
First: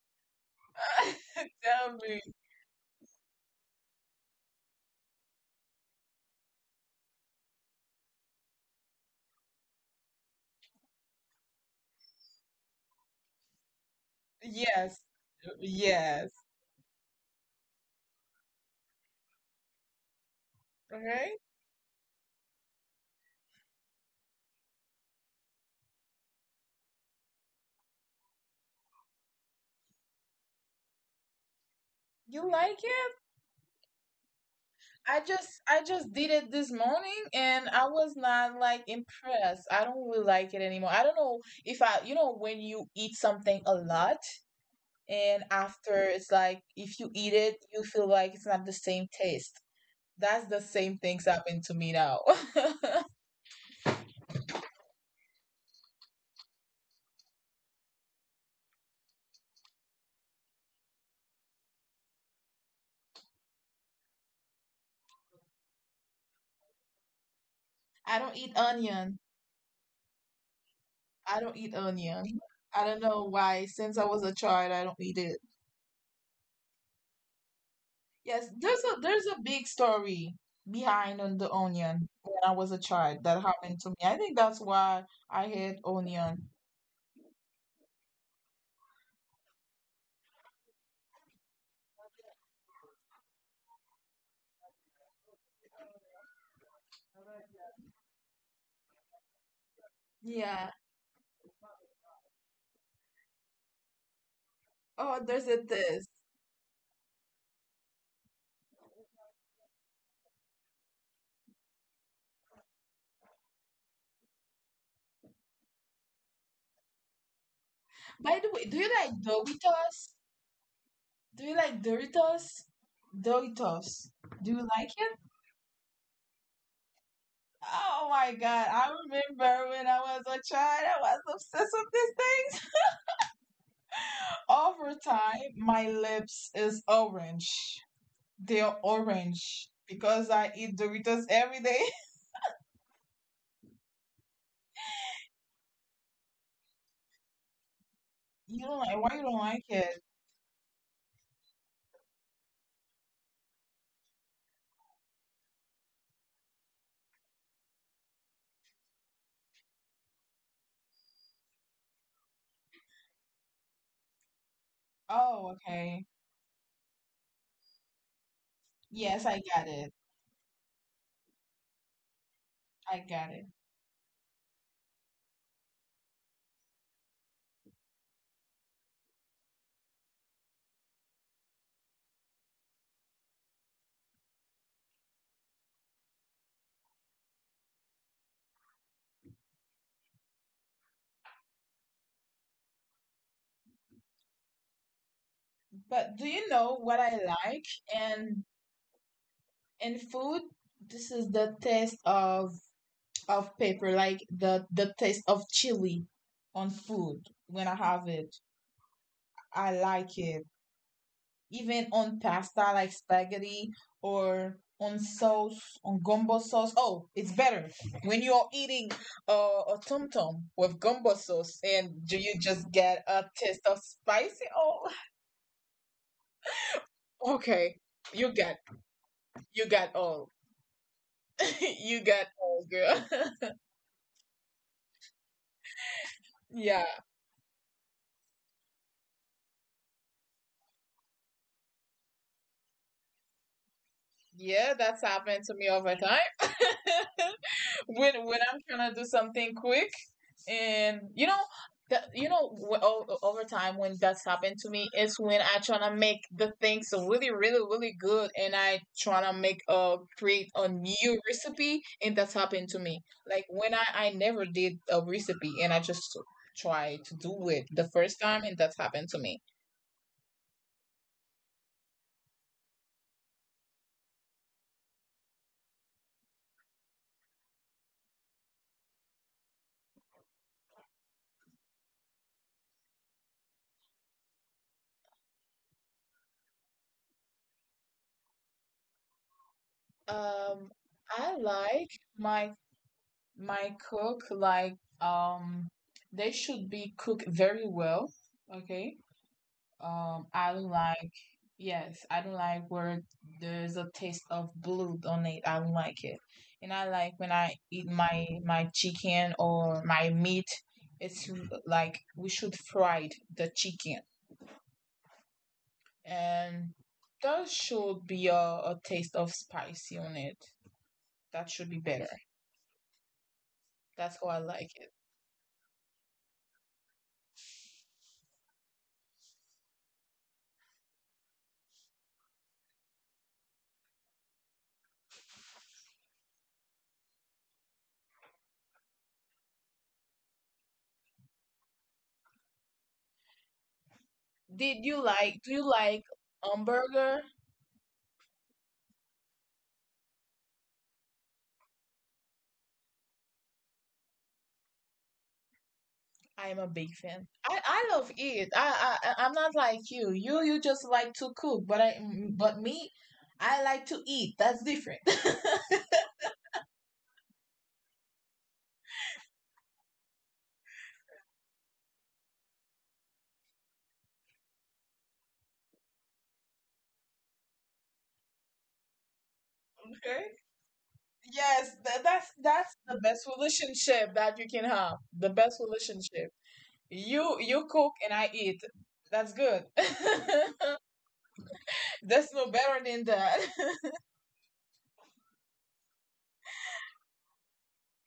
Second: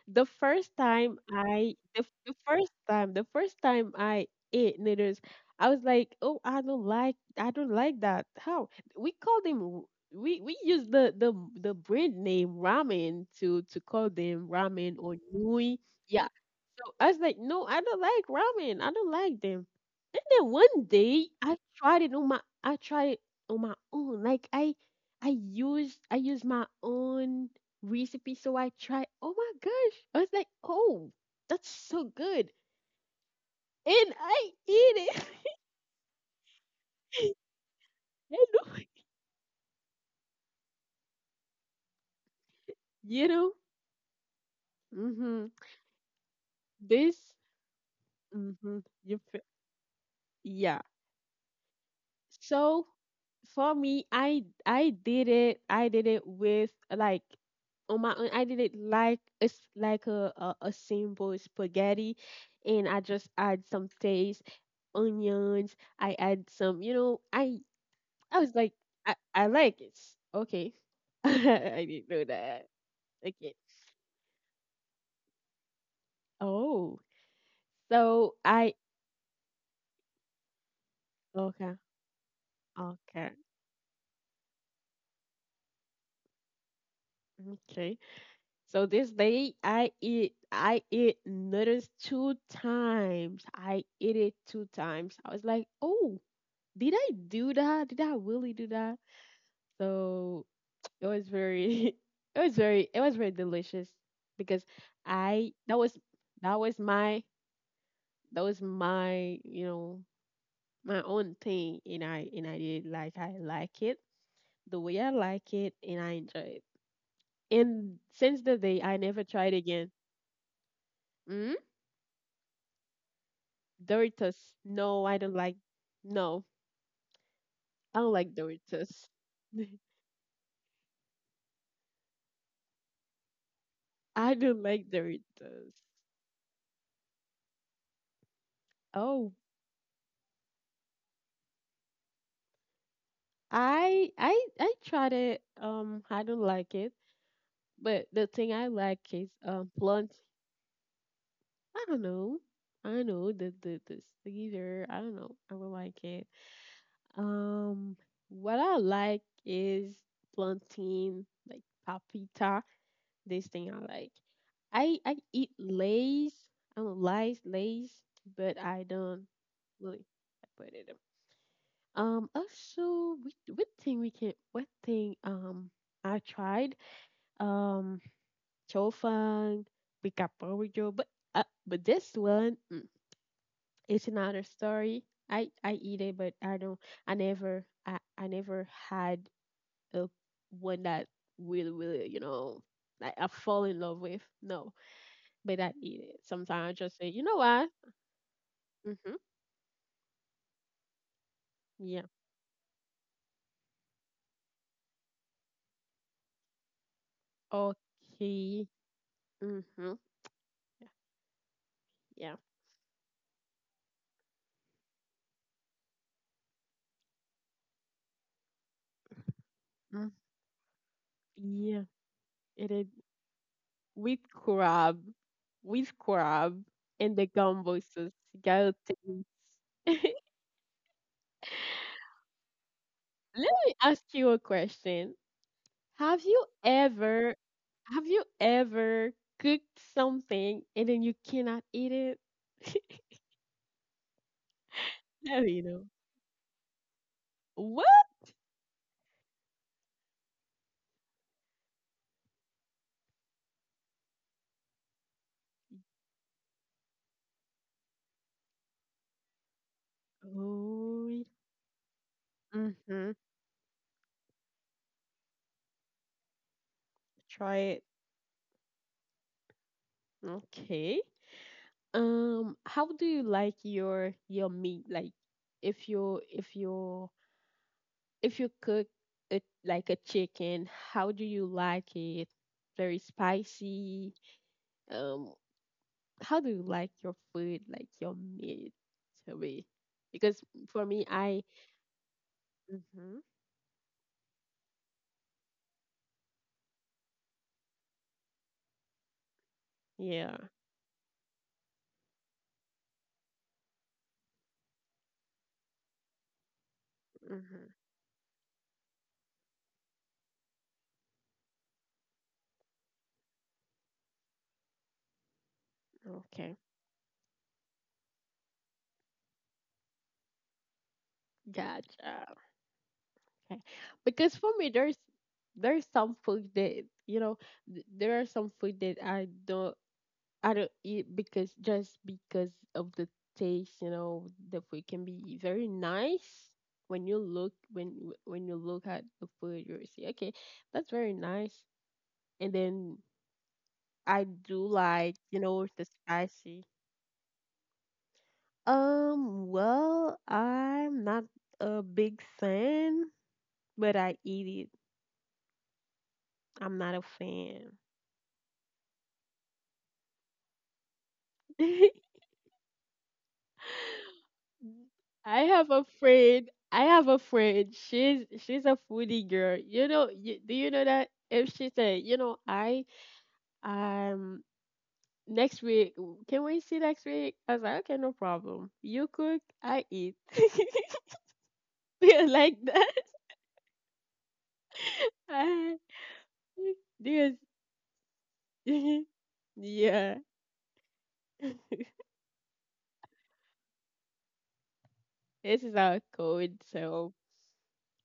Speaker 1: The first time I,
Speaker 2: Tell
Speaker 1: the, f-
Speaker 2: me.
Speaker 1: the first time I ate needles, I was like, oh, I don't like that. How we call them? We use the brand name ramen to call them, ramen
Speaker 2: Yes.
Speaker 1: or Nui.
Speaker 2: Yes.
Speaker 1: Yeah, so I was like, no, I don't like ramen. I don't like them. And then one day
Speaker 2: Okay.
Speaker 1: I tried it on my I tried it on my own. Like I used my own recipe. So I tried, oh my gosh. I was like, oh, that's so
Speaker 2: You
Speaker 1: good.
Speaker 2: like it?
Speaker 1: And I eat
Speaker 2: I
Speaker 1: it.
Speaker 2: just I just did it this morning
Speaker 1: And
Speaker 2: and I was not
Speaker 1: oh,
Speaker 2: like impressed. I don't really like it anymore. I don't know if I, when you eat
Speaker 1: you know?
Speaker 2: something a lot and
Speaker 1: Mm-hmm.
Speaker 2: after, it's like if you eat
Speaker 1: This
Speaker 2: it you feel like it's not the
Speaker 1: Mm-hmm.
Speaker 2: same
Speaker 1: You feel,
Speaker 2: taste. That's the
Speaker 1: yeah.
Speaker 2: same things happened to me now.
Speaker 1: So for me, I did it. I did it with, like, on my own. I did it like it's like a simple spaghetti, and I just add some taste, onions. I add some. You know,
Speaker 2: I don't
Speaker 1: I
Speaker 2: eat
Speaker 1: was like,
Speaker 2: onion.
Speaker 1: I like it. Okay.
Speaker 2: I don't eat
Speaker 1: I didn't
Speaker 2: onion.
Speaker 1: know that.
Speaker 2: I don't know
Speaker 1: Okay.
Speaker 2: why. Since I was a child, I don't eat it.
Speaker 1: Oh, so
Speaker 2: Yes,
Speaker 1: I,
Speaker 2: there's a, big story behind on the
Speaker 1: okay,
Speaker 2: onion when I was a child
Speaker 1: okay.
Speaker 2: that happened to me. I think that's why I hate onion.
Speaker 1: Okay. So this day I eat, I eat noodles two times. I eat it two times. I was like, oh, did I do that? Did I really do that? So
Speaker 2: Yeah.
Speaker 1: it was very, it was very, it was very delicious, because
Speaker 2: Oh,
Speaker 1: I
Speaker 2: there's a
Speaker 1: that was,
Speaker 2: this.
Speaker 1: that was my, that was my, you know, my own thing, and I did, like, I like it the way I like it, and I enjoy it. And since
Speaker 2: By
Speaker 1: the
Speaker 2: the way,
Speaker 1: day
Speaker 2: do
Speaker 1: I
Speaker 2: you
Speaker 1: never
Speaker 2: like
Speaker 1: tried again.
Speaker 2: Doritos?
Speaker 1: Mm?
Speaker 2: Do you like Doritos? Doritos.
Speaker 1: Doritos.
Speaker 2: Do you
Speaker 1: No,
Speaker 2: like
Speaker 1: I don't
Speaker 2: it?
Speaker 1: like. No, I don't
Speaker 2: Oh
Speaker 1: like
Speaker 2: my God. I
Speaker 1: Doritos.
Speaker 2: remember when I was a child, I was obsessed with these things.
Speaker 1: I don't like
Speaker 2: Over time,
Speaker 1: Doritos.
Speaker 2: my lips is orange. They are
Speaker 1: Oh,
Speaker 2: orange because I eat Doritos every day.
Speaker 1: I tried it. I don't like it. But the thing I
Speaker 2: You don't
Speaker 1: like
Speaker 2: like,
Speaker 1: is
Speaker 2: why you don't like
Speaker 1: blunt.
Speaker 2: it?
Speaker 1: I don't know. I don't know, the Caesar. I don't know. I don't like it. Um, what I like is plantain, like papita. This thing I like. I eat
Speaker 2: Oh, okay.
Speaker 1: Lay's. I don't, Lay's, Lay's, but I don't
Speaker 2: Yes, I got
Speaker 1: really
Speaker 2: it.
Speaker 1: put it. Also,
Speaker 2: I
Speaker 1: we,
Speaker 2: got it.
Speaker 1: what thing we can? What thing? I tried. Um. Chofang, Bikapojo, but this one, mm, it's another story. I eat it, but I don't. I never. I never had a one that really, really, you know, like, I fall in love with. No. But I eat it.
Speaker 2: But do
Speaker 1: Sometimes I
Speaker 2: you
Speaker 1: just
Speaker 2: know
Speaker 1: say, you
Speaker 2: what
Speaker 1: know
Speaker 2: I
Speaker 1: what?
Speaker 2: like? And
Speaker 1: Mm-hmm.
Speaker 2: in food, this is the
Speaker 1: Yeah.
Speaker 2: taste of pepper, like the taste of chili on food when I have it.
Speaker 1: Okay. Mm-hmm.
Speaker 2: I like it, even
Speaker 1: Yeah.
Speaker 2: on pasta like spaghetti or on sauce, on gumbo sauce. Oh, it's better when you're eating uh, a
Speaker 1: Mm,
Speaker 2: tom tom with gumbo sauce
Speaker 1: yeah.
Speaker 2: and do you
Speaker 1: It is
Speaker 2: just get a taste of
Speaker 1: with
Speaker 2: spicy?
Speaker 1: crab,
Speaker 2: Oh,
Speaker 1: with crab and the gumbo
Speaker 2: okay.
Speaker 1: sauce.
Speaker 2: You
Speaker 1: Go
Speaker 2: got, you
Speaker 1: taste.
Speaker 2: got all. You got all, girl.
Speaker 1: let me ask you a question. Have you
Speaker 2: Yeah.
Speaker 1: ever, have you ever cooked something and then you cannot eat it?
Speaker 2: Yeah, that's
Speaker 1: Let
Speaker 2: happened to
Speaker 1: me
Speaker 2: me
Speaker 1: know.
Speaker 2: over time.
Speaker 1: What?
Speaker 2: When I'm trying to do something quick, and you know, that, you know, wh- o- over time when that's happened to me is when I try to make the things really, really, really good, and I try to make create a new
Speaker 1: Oh,
Speaker 2: recipe, and that's happened to me.
Speaker 1: mm-hmm.
Speaker 2: Like when I never did a recipe, and I just try to do
Speaker 1: Try
Speaker 2: it
Speaker 1: it.
Speaker 2: the first time, and that's happened to me.
Speaker 1: Okay. How do you like your meat? Like, if you if you if you cook it like a chicken, how do you like it? Very spicy. Um, how do you like your food? Like your meat to be? Because
Speaker 2: Um,
Speaker 1: for me,
Speaker 2: I
Speaker 1: I,
Speaker 2: like my
Speaker 1: hmm,
Speaker 2: my cook like um they should be cooked very well, okay?
Speaker 1: yeah.
Speaker 2: I don't like. Yes, I don't like where there's a taste of blood on it. I don't like it, and I like when I
Speaker 1: Hmm.
Speaker 2: eat my chicken or my meat. It's like we should fry the chicken,
Speaker 1: Okay,
Speaker 2: and there should be a taste of spicy on it. That should be better.
Speaker 1: gotcha. Okay,
Speaker 2: That's how
Speaker 1: because
Speaker 2: I
Speaker 1: for me,
Speaker 2: like it.
Speaker 1: there's some food that, you know, there are some food that I don't, I don't eat because just because of the taste. You know, the food can be very nice when you look, when you look at the food, you see, okay, that's very nice. And then I do
Speaker 2: Did you
Speaker 1: like, you
Speaker 2: like? Do you
Speaker 1: know, the
Speaker 2: like
Speaker 1: spicy.
Speaker 2: hamburger?
Speaker 1: Well, I'm not a big fan, but I eat it. I'm
Speaker 2: I
Speaker 1: not a
Speaker 2: am a big
Speaker 1: fan.
Speaker 2: fan. I love it. I'm not like you. You just like to cook, but but me, I like to eat. That's different.
Speaker 1: I have a friend. I have a friend. She's a foodie girl. You know, you, do you know that if she said, you know, I, um next week, can we see next week? I was like, okay, no problem. You cook, I eat.
Speaker 2: Okay. Yes, tha-
Speaker 1: Yeah,
Speaker 2: that's
Speaker 1: like
Speaker 2: that's
Speaker 1: that.
Speaker 2: the best relationship that you can have. The best
Speaker 1: I,
Speaker 2: relationship. You
Speaker 1: because
Speaker 2: you cook and I eat. That's good.
Speaker 1: yeah,
Speaker 2: That's no better than that.
Speaker 1: this is our code. So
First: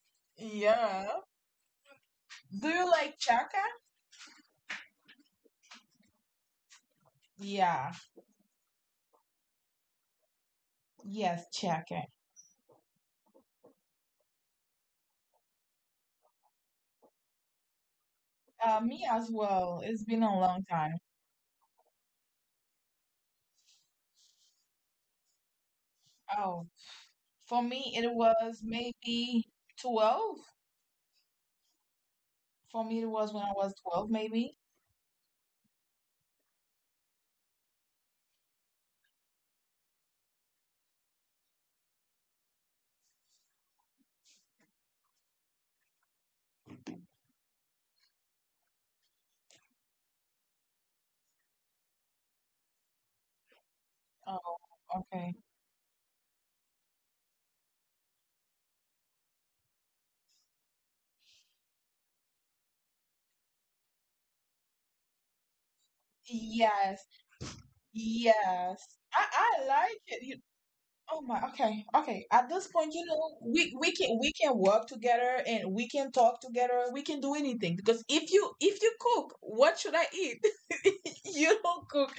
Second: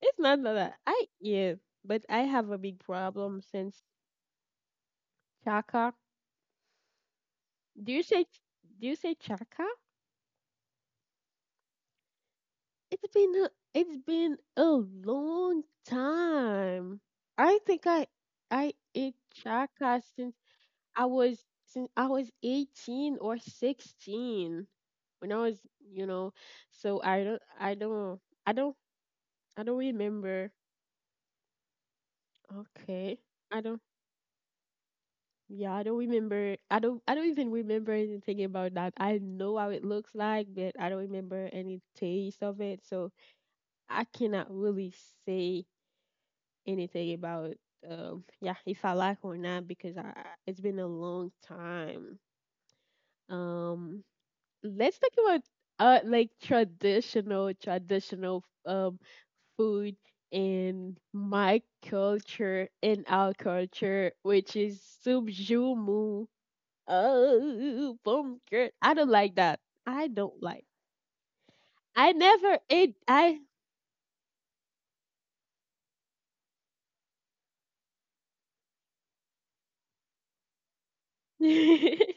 Speaker 1: it's not that I
Speaker 2: Yeah.
Speaker 1: eat, but I have a
Speaker 2: Do
Speaker 1: big
Speaker 2: you like
Speaker 1: problem
Speaker 2: chaka?
Speaker 1: since Chaka. Do
Speaker 2: Yeah.
Speaker 1: you say do you say Chaka?
Speaker 2: Yes, chaka.
Speaker 1: It's been a long time. I think I
Speaker 2: Me as
Speaker 1: ate
Speaker 2: well. It's
Speaker 1: chaka
Speaker 2: been a
Speaker 1: since
Speaker 2: long time.
Speaker 1: I was, since I was 18 or 16 when I was, you know,
Speaker 2: Oh,
Speaker 1: so I don't,
Speaker 2: for me, it was
Speaker 1: I don't
Speaker 2: maybe
Speaker 1: I don't
Speaker 2: 12.
Speaker 1: remember.
Speaker 2: For me, it was
Speaker 1: Okay.
Speaker 2: when I was
Speaker 1: I don't,
Speaker 2: 12, maybe.
Speaker 1: yeah, I don't remember. I don't, even remember anything about that. I know how it looks like, but I don't remember any taste of it. So I cannot really say anything about, yeah, if I like or not, because I, it's been a long time. Um,
Speaker 2: Oh,
Speaker 1: let's talk
Speaker 2: okay.
Speaker 1: about like traditional, traditional, food in my culture, in our culture, which is subjumu, jumu.
Speaker 2: Yes,
Speaker 1: Oh, pumpkin.
Speaker 2: yes.
Speaker 1: I don't
Speaker 2: I,
Speaker 1: like
Speaker 2: I
Speaker 1: that.
Speaker 2: like
Speaker 1: I
Speaker 2: it.
Speaker 1: don't like.
Speaker 2: Oh my, okay,
Speaker 1: I
Speaker 2: okay. At this
Speaker 1: never
Speaker 2: point,
Speaker 1: ate. I.
Speaker 2: we can work together and we can talk together. We can do anything because if you cook, what should I eat? You don't cook,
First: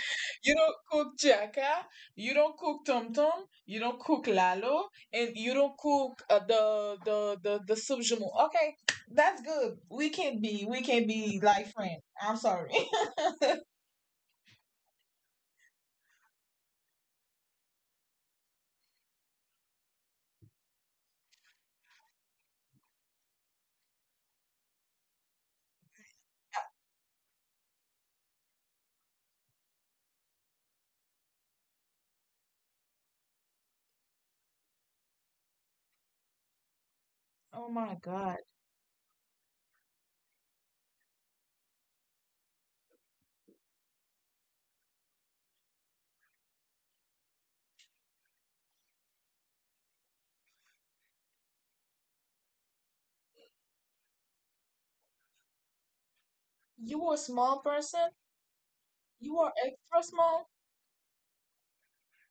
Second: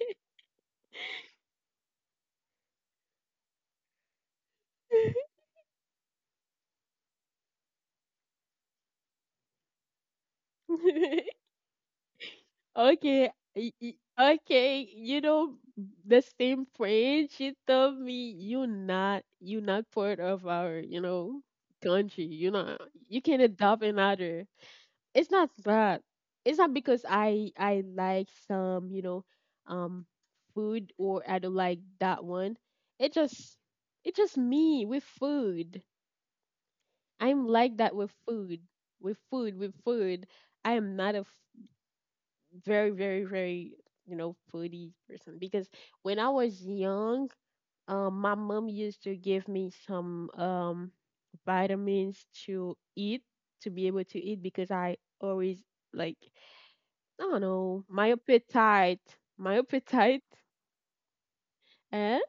Speaker 2: you don't cook Jaka, you don't cook Tom Tom, you don't cook Lalo, and you don't cook the soup jumeau. Okay, that's good. We can be like friends. I'm sorry.
Speaker 1: Okay, okay, you know, the same friend, she told me, you not, you not part of our, you know, country. You know, you can adopt another. It's not that. It's not because I like some, you know, um food or I don't like that one. It just, it's just me with food. I'm
Speaker 2: Oh
Speaker 1: like
Speaker 2: my
Speaker 1: that with
Speaker 2: God,
Speaker 1: food. With food. With food. I am not a very, very, very, you know, foodie person, because when I was young, my mom used to give me some vitamins to eat, to be able to eat, because I always like,
Speaker 2: you are a
Speaker 1: I don't
Speaker 2: small
Speaker 1: know,
Speaker 2: person. You are
Speaker 1: my
Speaker 2: extra
Speaker 1: appetite,
Speaker 2: small.
Speaker 1: eh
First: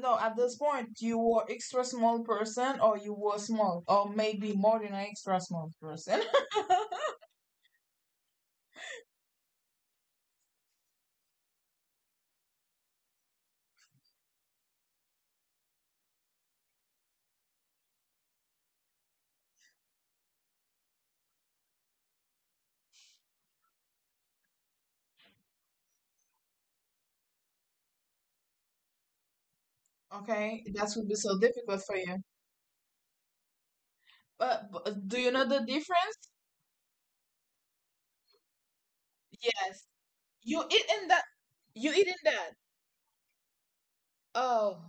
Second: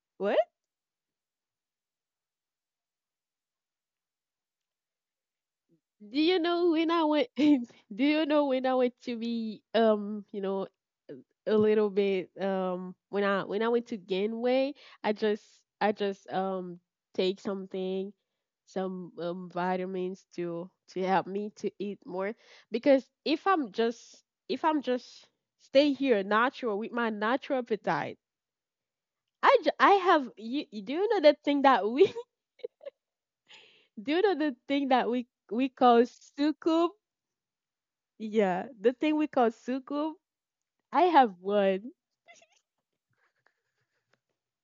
Speaker 2: No, at
Speaker 1: what.
Speaker 2: this point, you were extra small person, or you were small, or maybe more than an extra small person.
Speaker 1: Do you know when I went? do you know when I went to be you know, a little bit when I went to Genway, I just I just take something, some vitamins to help me to eat more, because if I'm just stay here natural with my natural appetite, I have,
Speaker 2: Okay, that
Speaker 1: you
Speaker 2: would
Speaker 1: you-
Speaker 2: be
Speaker 1: do you
Speaker 2: so
Speaker 1: know that
Speaker 2: difficult
Speaker 1: thing
Speaker 2: for
Speaker 1: that
Speaker 2: you.
Speaker 1: we, do you know
Speaker 2: But,
Speaker 1: the
Speaker 2: but
Speaker 1: thing
Speaker 2: do you
Speaker 1: that
Speaker 2: know
Speaker 1: we
Speaker 2: the
Speaker 1: call
Speaker 2: difference?
Speaker 1: sukub? Yeah, the thing we call
Speaker 2: Yes,
Speaker 1: sukub.
Speaker 2: you eating that.
Speaker 1: I have
Speaker 2: You
Speaker 1: one,
Speaker 2: eating that. Oh,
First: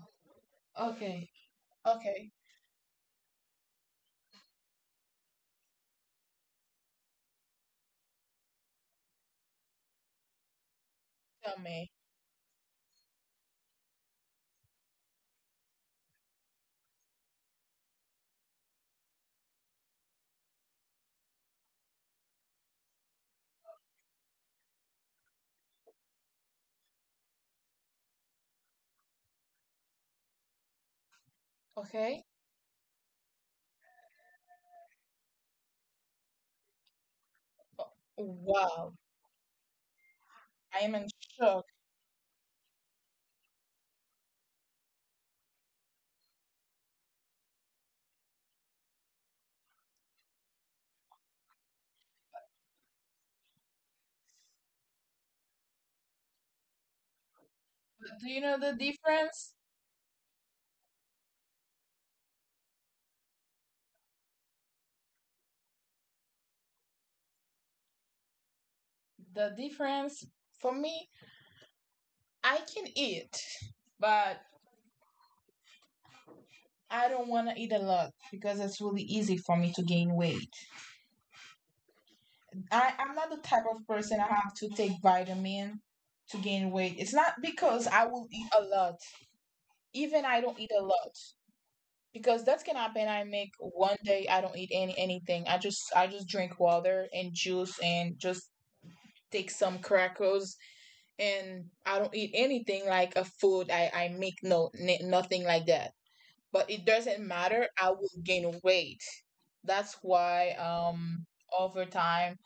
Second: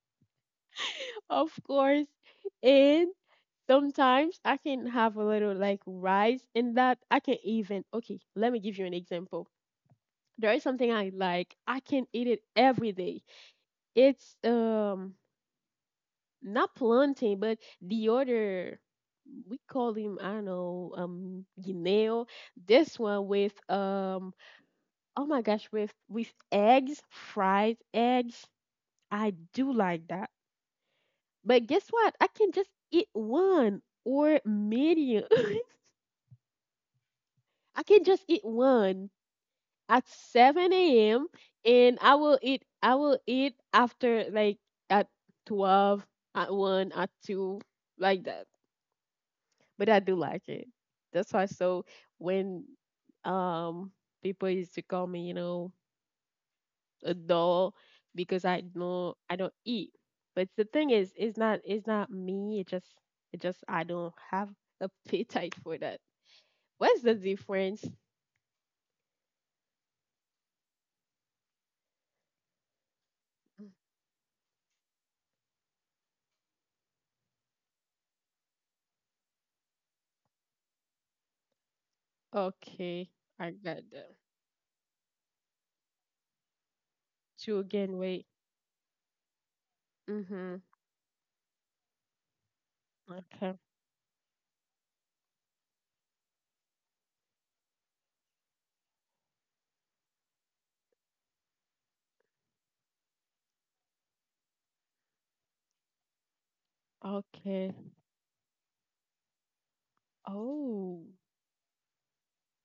Speaker 2: okay,
Speaker 1: of course.
Speaker 2: okay.
Speaker 1: And sometimes I can have a little like rice in that. I can even, okay, let me give you an example. There is something I like.
Speaker 2: Tell
Speaker 1: I
Speaker 2: me.
Speaker 1: can eat it every day. It's not plantain, but the other, we call him, I don't know, guineo. This one with oh my gosh, with eggs, fried eggs. I do like that. But guess what? I
Speaker 2: Okay.
Speaker 1: can just eat one or medium. I can just eat
Speaker 2: Wow,
Speaker 1: one at
Speaker 2: I am
Speaker 1: 7
Speaker 2: in
Speaker 1: a.m.
Speaker 2: shock.
Speaker 1: and I will eat, I will eat after like at 12, at 1, at 2, like that. But I do like it. That's why. So when um people used to call me, you know, a doll,
Speaker 2: But
Speaker 1: because
Speaker 2: do you
Speaker 1: I
Speaker 2: know the
Speaker 1: know I don't
Speaker 2: difference?
Speaker 1: eat. But the thing is, it's not, it's not me. It just, it just, I don't have appetite for that. What's the difference?
Speaker 2: The difference for me, I can eat, but I don't want to eat a lot because it's really easy for me to gain weight.
Speaker 1: Okay,
Speaker 2: I'm not
Speaker 1: I
Speaker 2: the
Speaker 1: got
Speaker 2: type of
Speaker 1: that.
Speaker 2: person I have to take vitamin to gain weight. It's not
Speaker 1: To gain
Speaker 2: because I
Speaker 1: weight.
Speaker 2: will eat a lot. Even I
Speaker 1: Mhm.
Speaker 2: don't eat a lot because that can happen. I
Speaker 1: Okay.
Speaker 2: make one day I don't eat anything. I just drink water and juice and just take some crackers and I don't eat anything like a food. I make no nothing like that. But it doesn't
Speaker 1: Okay.
Speaker 2: matter. I will gain weight. That's why
Speaker 1: Oh.
Speaker 2: over time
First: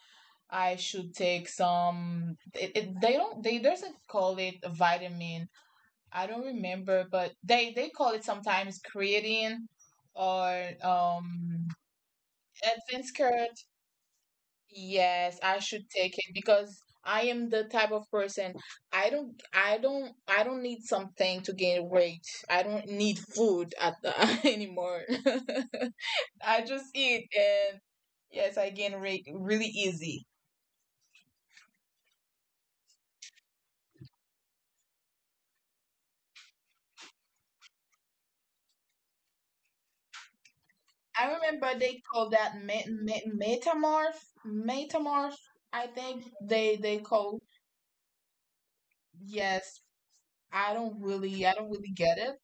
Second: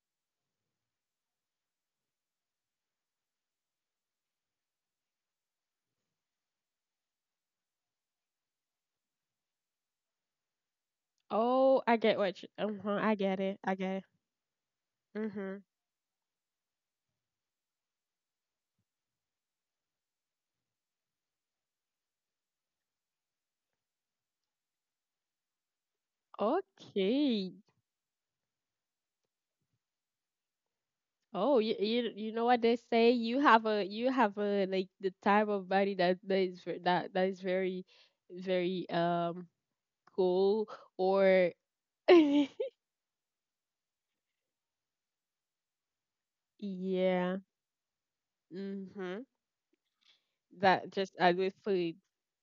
Speaker 2: I should take some they doesn't call it a vitamin. I don't remember, but they call it sometimes creatine or
Speaker 1: Oh, I get what you. Uh-huh, I
Speaker 2: advanced
Speaker 1: get
Speaker 2: curd.
Speaker 1: it. I get it.
Speaker 2: Yes, I
Speaker 1: Mhm.
Speaker 2: should take it because I am the type of person I don't need something to gain weight. I don't need food anymore. I just eat,
Speaker 1: Okay.
Speaker 2: and yes, I gain weight really easy.
Speaker 1: Oh, you know what they say? You have a, you have a, like, the type of body that that is that that is very, very, cool
Speaker 2: I
Speaker 1: or,
Speaker 2: remember they call that metamorph, metamorph. I think they
Speaker 1: yeah.
Speaker 2: call
Speaker 1: Mhm.
Speaker 2: yes.
Speaker 1: That just I
Speaker 2: I
Speaker 1: with
Speaker 2: don't really
Speaker 1: food.
Speaker 2: get it,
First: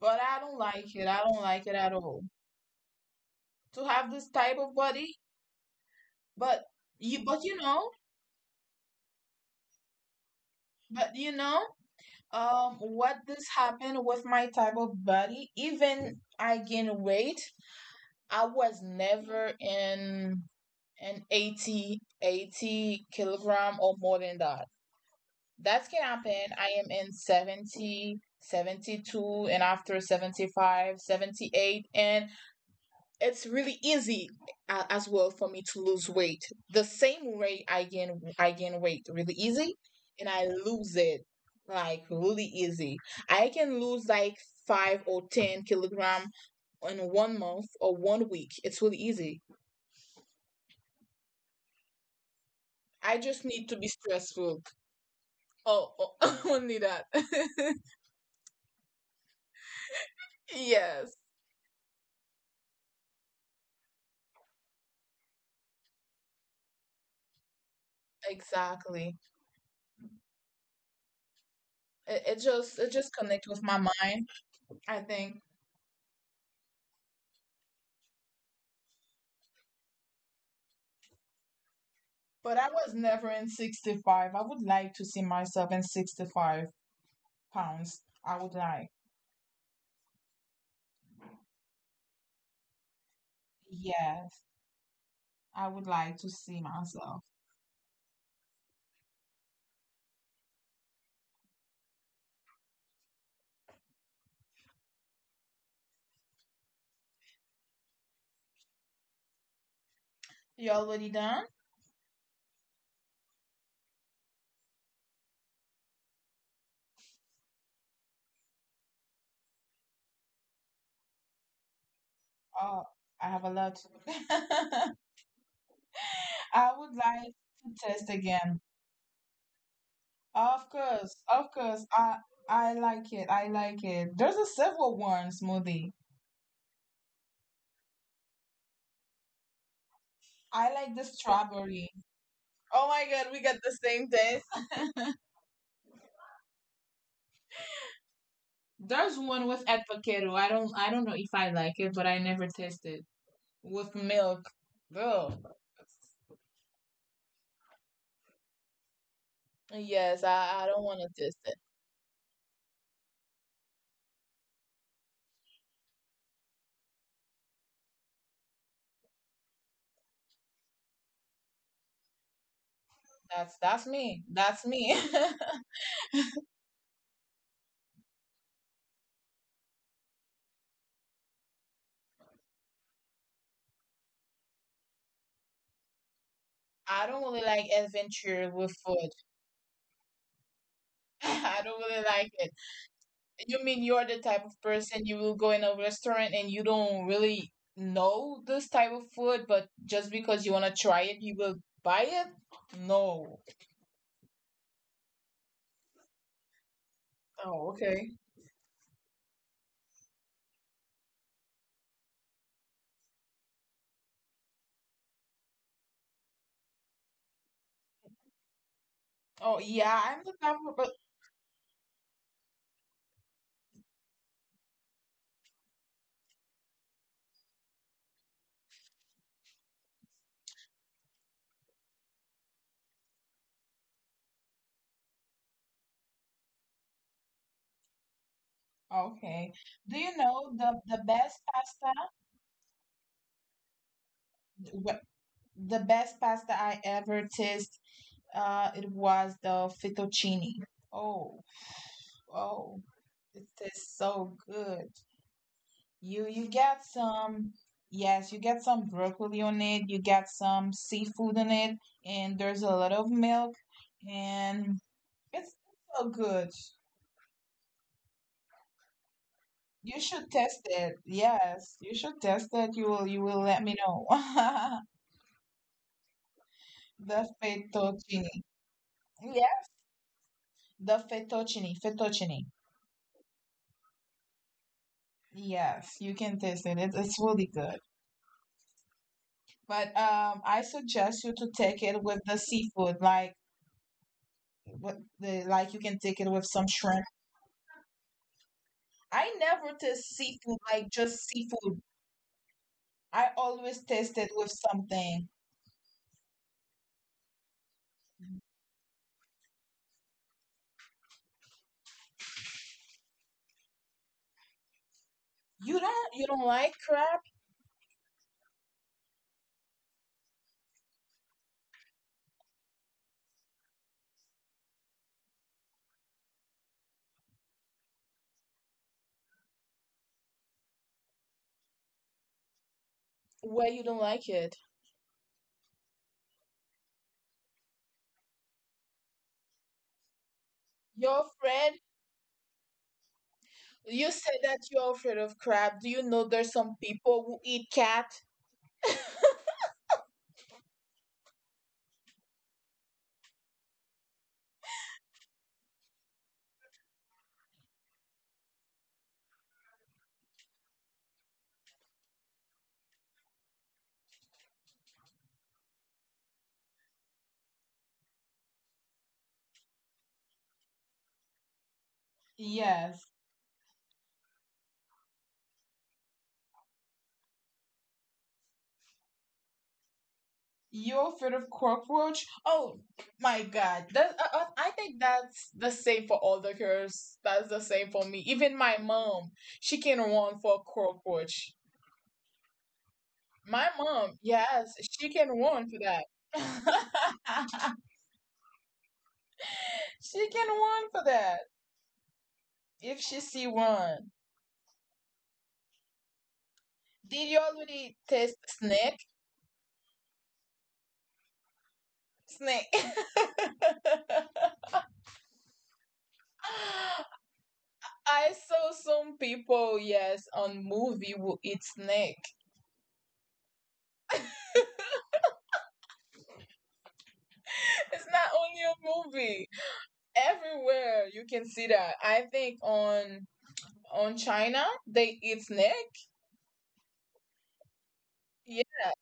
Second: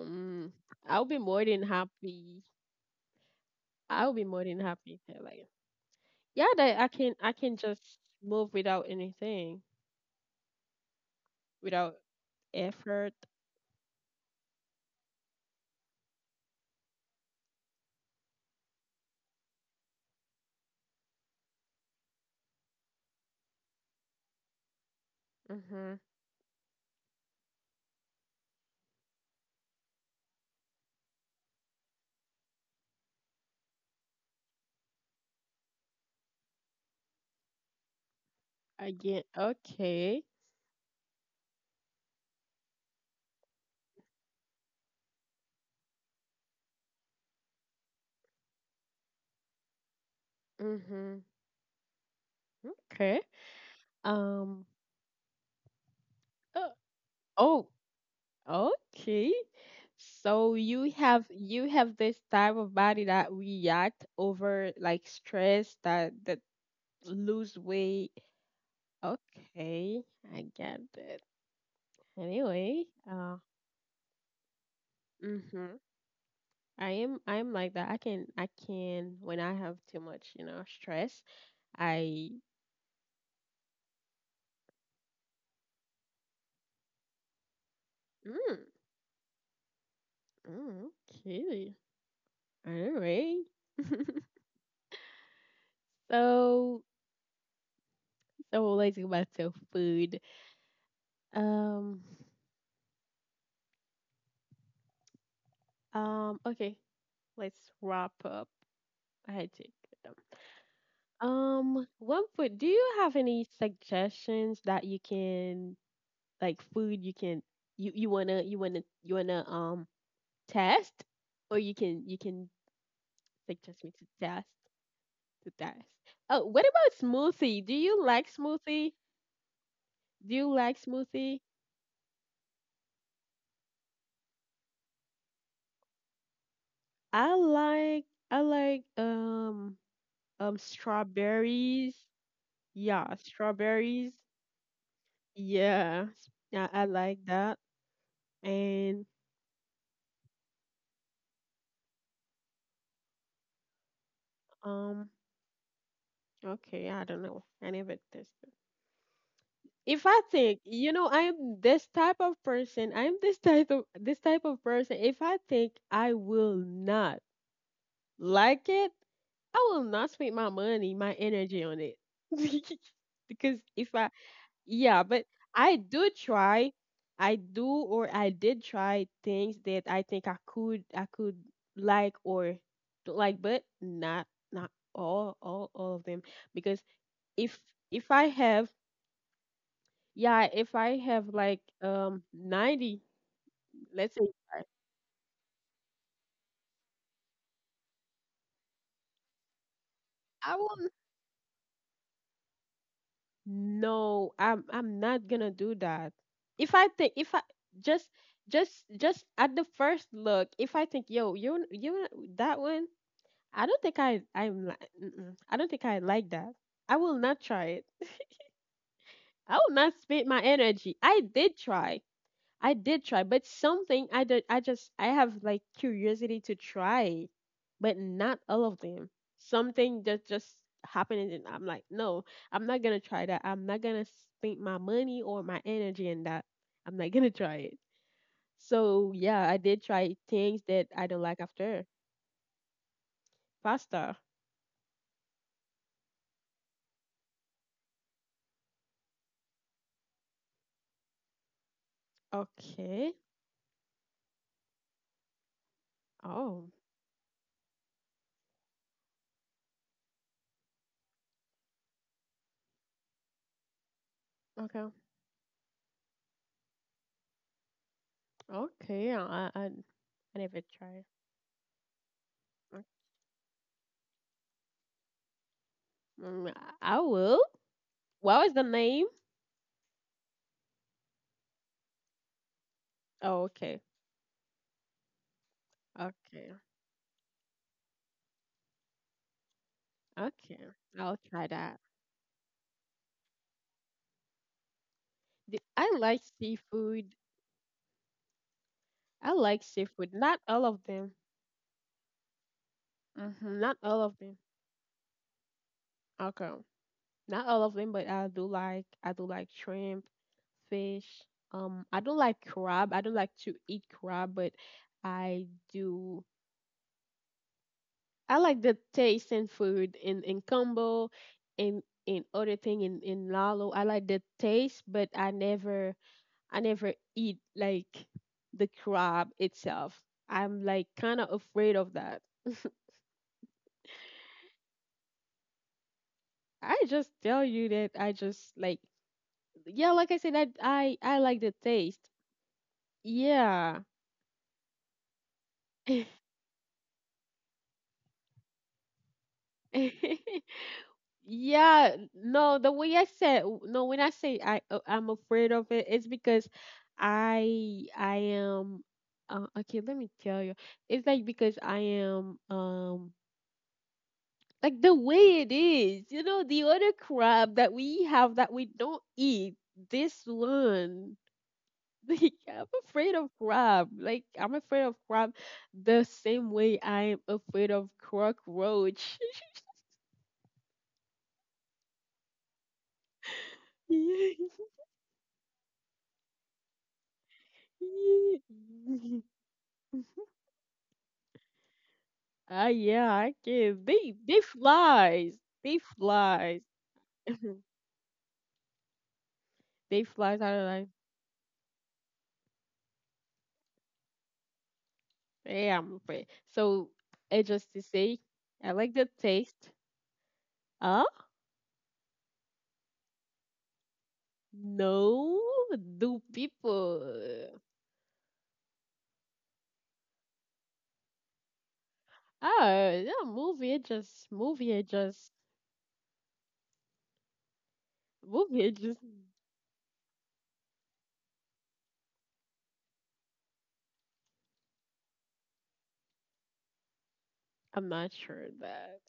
Speaker 2: but I don't like
Speaker 1: I'll
Speaker 2: it.
Speaker 1: be
Speaker 2: I don't
Speaker 1: more than
Speaker 2: like it at all
Speaker 1: happy.
Speaker 2: to have
Speaker 1: I'll be
Speaker 2: this
Speaker 1: more
Speaker 2: type
Speaker 1: than
Speaker 2: of
Speaker 1: happy.
Speaker 2: body.
Speaker 1: To, like, yeah,
Speaker 2: But
Speaker 1: that I can,
Speaker 2: you,
Speaker 1: I
Speaker 2: but
Speaker 1: can just move without anything,
Speaker 2: but you know,
Speaker 1: without effort.
Speaker 2: what this happened with my type of body. Even I gain weight, I was never in an eighty kilogram or more than that. That's
Speaker 1: Mhm.
Speaker 2: can happen. I am in 70, 72, and after 75, 78, and it's really easy as well for me to lose weight. The same way I gain weight
Speaker 1: Again.
Speaker 2: really easy
Speaker 1: Okay.
Speaker 2: and I lose it like really easy. I can lose like five or 10 kilogram in one month or one week. It's really easy.
Speaker 1: Mhm. Okay.
Speaker 2: I just need to be
Speaker 1: Um.
Speaker 2: stressful. Oh, oh only that.
Speaker 1: Oh, oh, okay. So you have,
Speaker 2: yes,
Speaker 1: you have this type of body that react over like stress, that that lose weight.
Speaker 2: exactly.
Speaker 1: Okay, I get it.
Speaker 2: It, it
Speaker 1: Anyway,
Speaker 2: just it just
Speaker 1: uh,
Speaker 2: connects with my mind, I think.
Speaker 1: mhm. I am, I'm like that. I can, when I have too much, you know, stress, I,
Speaker 2: But I was never in 65. I would like to see myself in 65 pounds. I
Speaker 1: mm,
Speaker 2: would like.
Speaker 1: mm, okay. Anyway.
Speaker 2: Yes, I would like to see
Speaker 1: So,
Speaker 2: myself.
Speaker 1: so let's go back to food. Um, okay, let's wrap up, I think.
Speaker 2: You already done?
Speaker 1: One food. Do you have any suggestions that you can, like, food you can, you wanna test, or you can, you can
Speaker 2: Oh, I have a
Speaker 1: suggest
Speaker 2: lot.
Speaker 1: me to test, to test. Oh, what
Speaker 2: I would
Speaker 1: about
Speaker 2: like
Speaker 1: smoothie?
Speaker 2: to
Speaker 1: Do you
Speaker 2: test
Speaker 1: like
Speaker 2: again.
Speaker 1: smoothie? Do you
Speaker 2: Of
Speaker 1: like
Speaker 2: course,
Speaker 1: smoothie?
Speaker 2: of course. I like it. I like it. There's a silver one smoothie.
Speaker 1: I like, I like,
Speaker 2: I like the strawberry.
Speaker 1: strawberries.
Speaker 2: Oh my
Speaker 1: Yeah,
Speaker 2: god, we got the same
Speaker 1: strawberries.
Speaker 2: taste.
Speaker 1: Yeah, yeah, I like that. And
Speaker 2: There's one with avocado. I don't know if I like it, but I never tasted with milk.
Speaker 1: um,
Speaker 2: Girl.
Speaker 1: okay, I don't know. I never tested. If I
Speaker 2: Yes,
Speaker 1: think,
Speaker 2: I don't
Speaker 1: you know,
Speaker 2: want to
Speaker 1: I
Speaker 2: taste
Speaker 1: am
Speaker 2: it.
Speaker 1: this type of person. I am this type of person. If I think I will not like it, I will not spend my money, my energy on it.
Speaker 2: That's
Speaker 1: because
Speaker 2: that's
Speaker 1: if I,
Speaker 2: me. That's me.
Speaker 1: yeah, but I do try. I do, or I did try things that I think I could like or don't like, but not all of them because
Speaker 2: I don't really
Speaker 1: if
Speaker 2: like
Speaker 1: if I
Speaker 2: adventure
Speaker 1: have,
Speaker 2: with food.
Speaker 1: yeah, if I have like
Speaker 2: I don't really like it.
Speaker 1: 90,
Speaker 2: You mean you're
Speaker 1: let's say,
Speaker 2: the type of
Speaker 1: I
Speaker 2: person you will go in a restaurant and you don't really know this type of food, but just because
Speaker 1: I
Speaker 2: you want to
Speaker 1: won't.
Speaker 2: try it, you will buy it? No.
Speaker 1: No, I'm not gonna do that if I think if I
Speaker 2: Oh,
Speaker 1: just
Speaker 2: okay.
Speaker 1: just at the first look, if I think yo you you that one, I don't think mm-mm. I don't think I like that. I will not try it. I
Speaker 2: Oh,
Speaker 1: will not
Speaker 2: yeah,
Speaker 1: spend
Speaker 2: I'm the
Speaker 1: my
Speaker 2: type of
Speaker 1: energy.
Speaker 2: but
Speaker 1: I did try. I did try, but something I did, I have like curiosity to try, but not all of them. Something that just happened and I'm like, no, I'm not gonna try that. I'm not gonna spend my money or my energy in that. I'm not gonna try it. So yeah,
Speaker 2: okay.
Speaker 1: I did
Speaker 2: Do you
Speaker 1: try
Speaker 2: know
Speaker 1: things
Speaker 2: the
Speaker 1: that I don't
Speaker 2: best
Speaker 1: like after
Speaker 2: pasta?
Speaker 1: pasta.
Speaker 2: wh- The best pasta I ever taste, it was the fettuccine. Oh, oh,
Speaker 1: Okay.
Speaker 2: it tastes so good. You
Speaker 1: Oh.
Speaker 2: get some yes, you get some broccoli on it, you get some seafood on it, and there's a lot of milk and
Speaker 1: Okay.
Speaker 2: it's so good.
Speaker 1: Okay, I I,
Speaker 2: You should
Speaker 1: I
Speaker 2: test
Speaker 1: never
Speaker 2: it.
Speaker 1: tried.
Speaker 2: Yes, you should test it. You
Speaker 1: Uh,
Speaker 2: will you will let me know.
Speaker 1: mm, I
Speaker 2: The
Speaker 1: will.
Speaker 2: fettuccine.
Speaker 1: What was the name?
Speaker 2: Yeah, the fettuccine.
Speaker 1: Oh, okay,
Speaker 2: Yes, you can
Speaker 1: okay,
Speaker 2: taste it. It's really good. But I
Speaker 1: okay. I'll
Speaker 2: suggest you
Speaker 1: try
Speaker 2: to
Speaker 1: that.
Speaker 2: take it with the seafood, like what the like you can
Speaker 1: I
Speaker 2: take
Speaker 1: like
Speaker 2: it with some shrimp.
Speaker 1: seafood.
Speaker 2: I
Speaker 1: I like
Speaker 2: never taste
Speaker 1: seafood. Not
Speaker 2: seafood
Speaker 1: all of
Speaker 2: like
Speaker 1: them.
Speaker 2: just seafood. I
Speaker 1: Hmm. Not
Speaker 2: always
Speaker 1: all
Speaker 2: taste
Speaker 1: of
Speaker 2: it
Speaker 1: them.
Speaker 2: with something.
Speaker 1: Okay, not all of them, but I do like shrimp, fish. I don't like crab. I don't like to eat crab, but I
Speaker 2: You don't
Speaker 1: do.
Speaker 2: you don't like crab?
Speaker 1: I like the taste in food in combo, in other thing in lalo. I like the taste, but I never eat like the crab itself. I'm like kind of afraid of that.
Speaker 2: Well, you don't like it.
Speaker 1: I just tell you that I just like, yeah, like I said, I
Speaker 2: You're
Speaker 1: like the
Speaker 2: afraid.
Speaker 1: taste. Yeah.
Speaker 2: You said that you're afraid of crab. Do you know there's some people who eat cat?
Speaker 1: Yeah, no, the way I said no, when I say I'm afraid of it, it's because I am okay, let me tell you. It's like because I am like the way it is, you know, the other crab that we have that we don't eat, this one. Like I'm
Speaker 2: Yes.
Speaker 1: afraid of crab. Like I'm afraid of crab the same way I am afraid of cockroach.
Speaker 2: You're afraid of cockroach? Oh my God. That, I think that's the same for all the girls. That's the same for me. Even my mom, she can run for cockroach.
Speaker 1: Ah, yeah, I
Speaker 2: My
Speaker 1: can. They
Speaker 2: mom,
Speaker 1: they
Speaker 2: yes, she can
Speaker 1: flies.
Speaker 2: warn
Speaker 1: They
Speaker 2: for that.
Speaker 1: flies. They
Speaker 2: She
Speaker 1: flies
Speaker 2: can
Speaker 1: out of like
Speaker 2: warn for that if she see one.
Speaker 1: damn. But so
Speaker 2: Did you
Speaker 1: just to
Speaker 2: already
Speaker 1: say,
Speaker 2: taste
Speaker 1: I like the
Speaker 2: snake?
Speaker 1: taste. Huh?
Speaker 2: Snake.
Speaker 1: No, do people?
Speaker 2: I saw some people, yes, on movie will eat snake.
Speaker 1: Ah, yeah, movie. It just movie. It just
Speaker 2: It's not
Speaker 1: movie.
Speaker 2: only
Speaker 1: It
Speaker 2: a
Speaker 1: just.
Speaker 2: movie. Everywhere you can see that. I think on China they eat snake.
Speaker 1: I'm not sure
Speaker 2: Yeah,
Speaker 1: that.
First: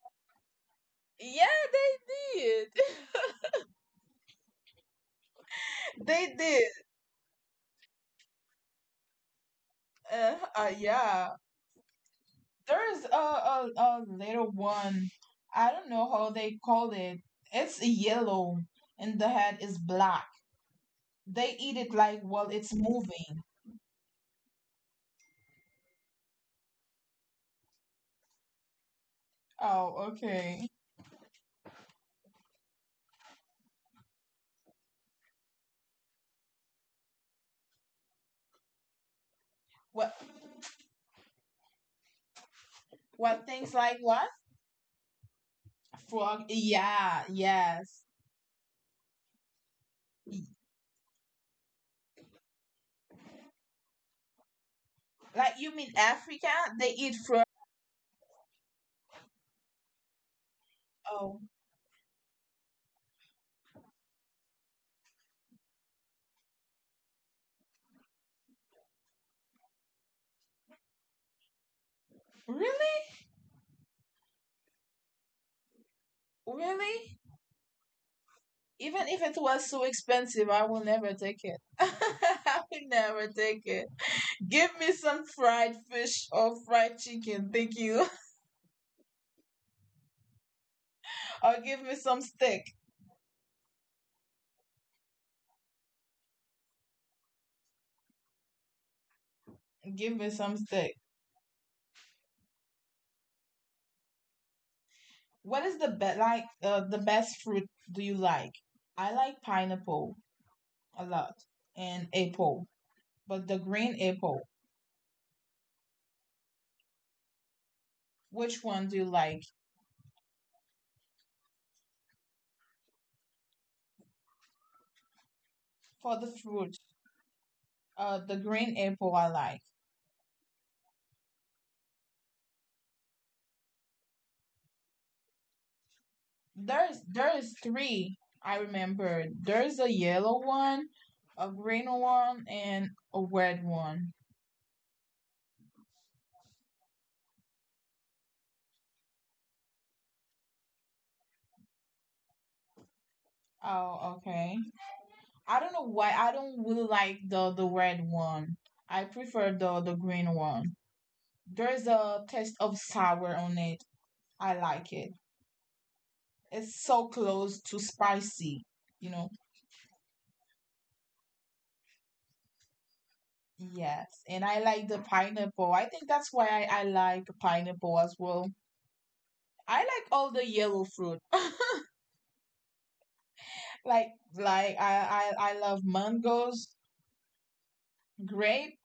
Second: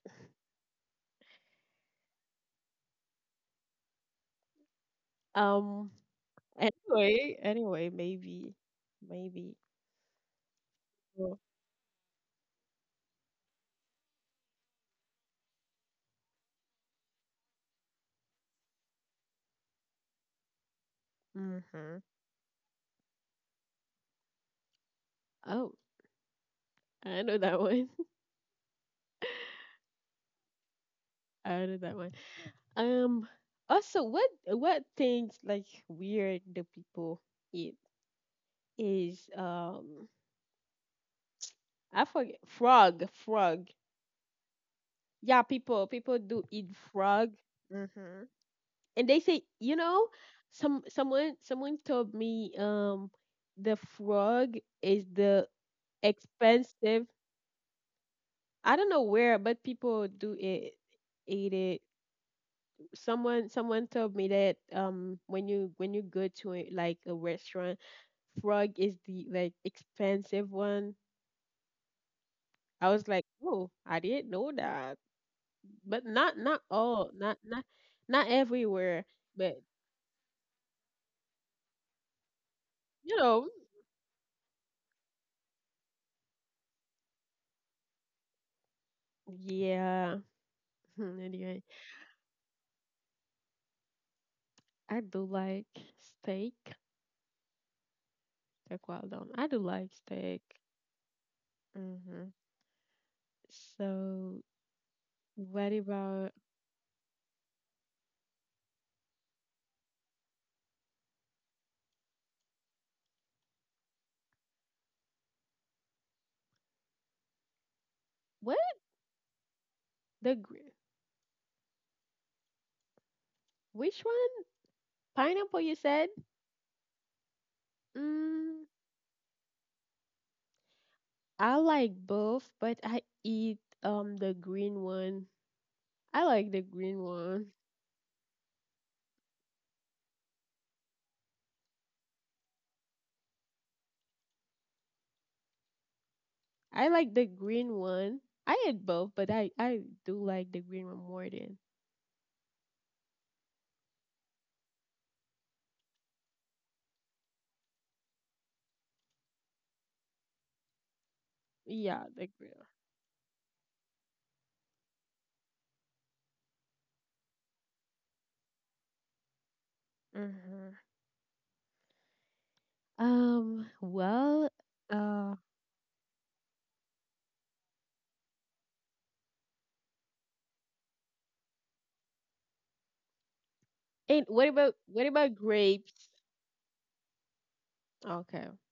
Speaker 2: yeah, they did.
Speaker 1: Um.
Speaker 2: They did.
Speaker 1: Anyway, anyway, maybe, maybe.
Speaker 2: Yeah.
Speaker 1: Oh,
Speaker 2: There's a little one. I don't know how they call it. It's yellow and the head is black. They eat it
Speaker 1: mm-hmm.
Speaker 2: like while it's moving.
Speaker 1: Oh, I know that one.
Speaker 2: Oh, okay.
Speaker 1: I know that one. Um. Also, what things like weird do people eat is
Speaker 2: What
Speaker 1: I forget frog
Speaker 2: what
Speaker 1: frog.
Speaker 2: things like what?
Speaker 1: Yeah, people
Speaker 2: Frog.
Speaker 1: do eat
Speaker 2: Yeah,
Speaker 1: frog,
Speaker 2: yes.
Speaker 1: hmm and they say, someone told me the frog is the
Speaker 2: Like you mean Africa? They
Speaker 1: expensive.
Speaker 2: eat frog.
Speaker 1: I don't know where, but people do it
Speaker 2: Oh,
Speaker 1: eat it. Someone told me that when you go to a, like, a restaurant, frog is the like expensive one. I
Speaker 2: really?
Speaker 1: was like, oh, I didn't know that, but not all,
Speaker 2: Really?
Speaker 1: not everywhere,
Speaker 2: Even if it
Speaker 1: but,
Speaker 2: was so expensive, I will never take it. I will
Speaker 1: you
Speaker 2: never
Speaker 1: know
Speaker 2: take it. Give me some fried fish or fried chicken, thank you.
Speaker 1: yeah.
Speaker 2: Or
Speaker 1: Anyway,
Speaker 2: give me some steak.
Speaker 1: I do like steak, like well done. I do like
Speaker 2: Give me
Speaker 1: steak.
Speaker 2: some steak.
Speaker 1: Mm-hmm. So
Speaker 2: What is
Speaker 1: what
Speaker 2: the best like
Speaker 1: about...
Speaker 2: the best fruit do you like? I like pineapple a lot and apple, but the green apple. Which
Speaker 1: What,
Speaker 2: one do you like
Speaker 1: the gr- which one? Pineapple, you
Speaker 2: for the
Speaker 1: said?
Speaker 2: fruit? The green
Speaker 1: mm
Speaker 2: apple I like.
Speaker 1: I like both, but I eat the green one. I like the
Speaker 2: There's
Speaker 1: green
Speaker 2: there's
Speaker 1: one.
Speaker 2: three I remember. There's a yellow one, a green one, and a red one.
Speaker 1: I like the green one. I eat both, but I do like the green one more than,
Speaker 2: Oh, okay. I don't know why I don't really like the red one. I prefer the green one. There's
Speaker 1: yeah,
Speaker 2: a
Speaker 1: the
Speaker 2: taste
Speaker 1: green.
Speaker 2: of sour on it. I like it. It's so close to spicy, you know.
Speaker 1: Mm-hmm.
Speaker 2: Yes, and
Speaker 1: Well.
Speaker 2: I like the
Speaker 1: Uh.
Speaker 2: pineapple. I think that's why I like pineapple as well. I like all the yellow fruit. like
Speaker 1: And what
Speaker 2: like
Speaker 1: about
Speaker 2: I, I I love
Speaker 1: grapes?
Speaker 2: mangoes,
Speaker 1: Okay.
Speaker 2: grape.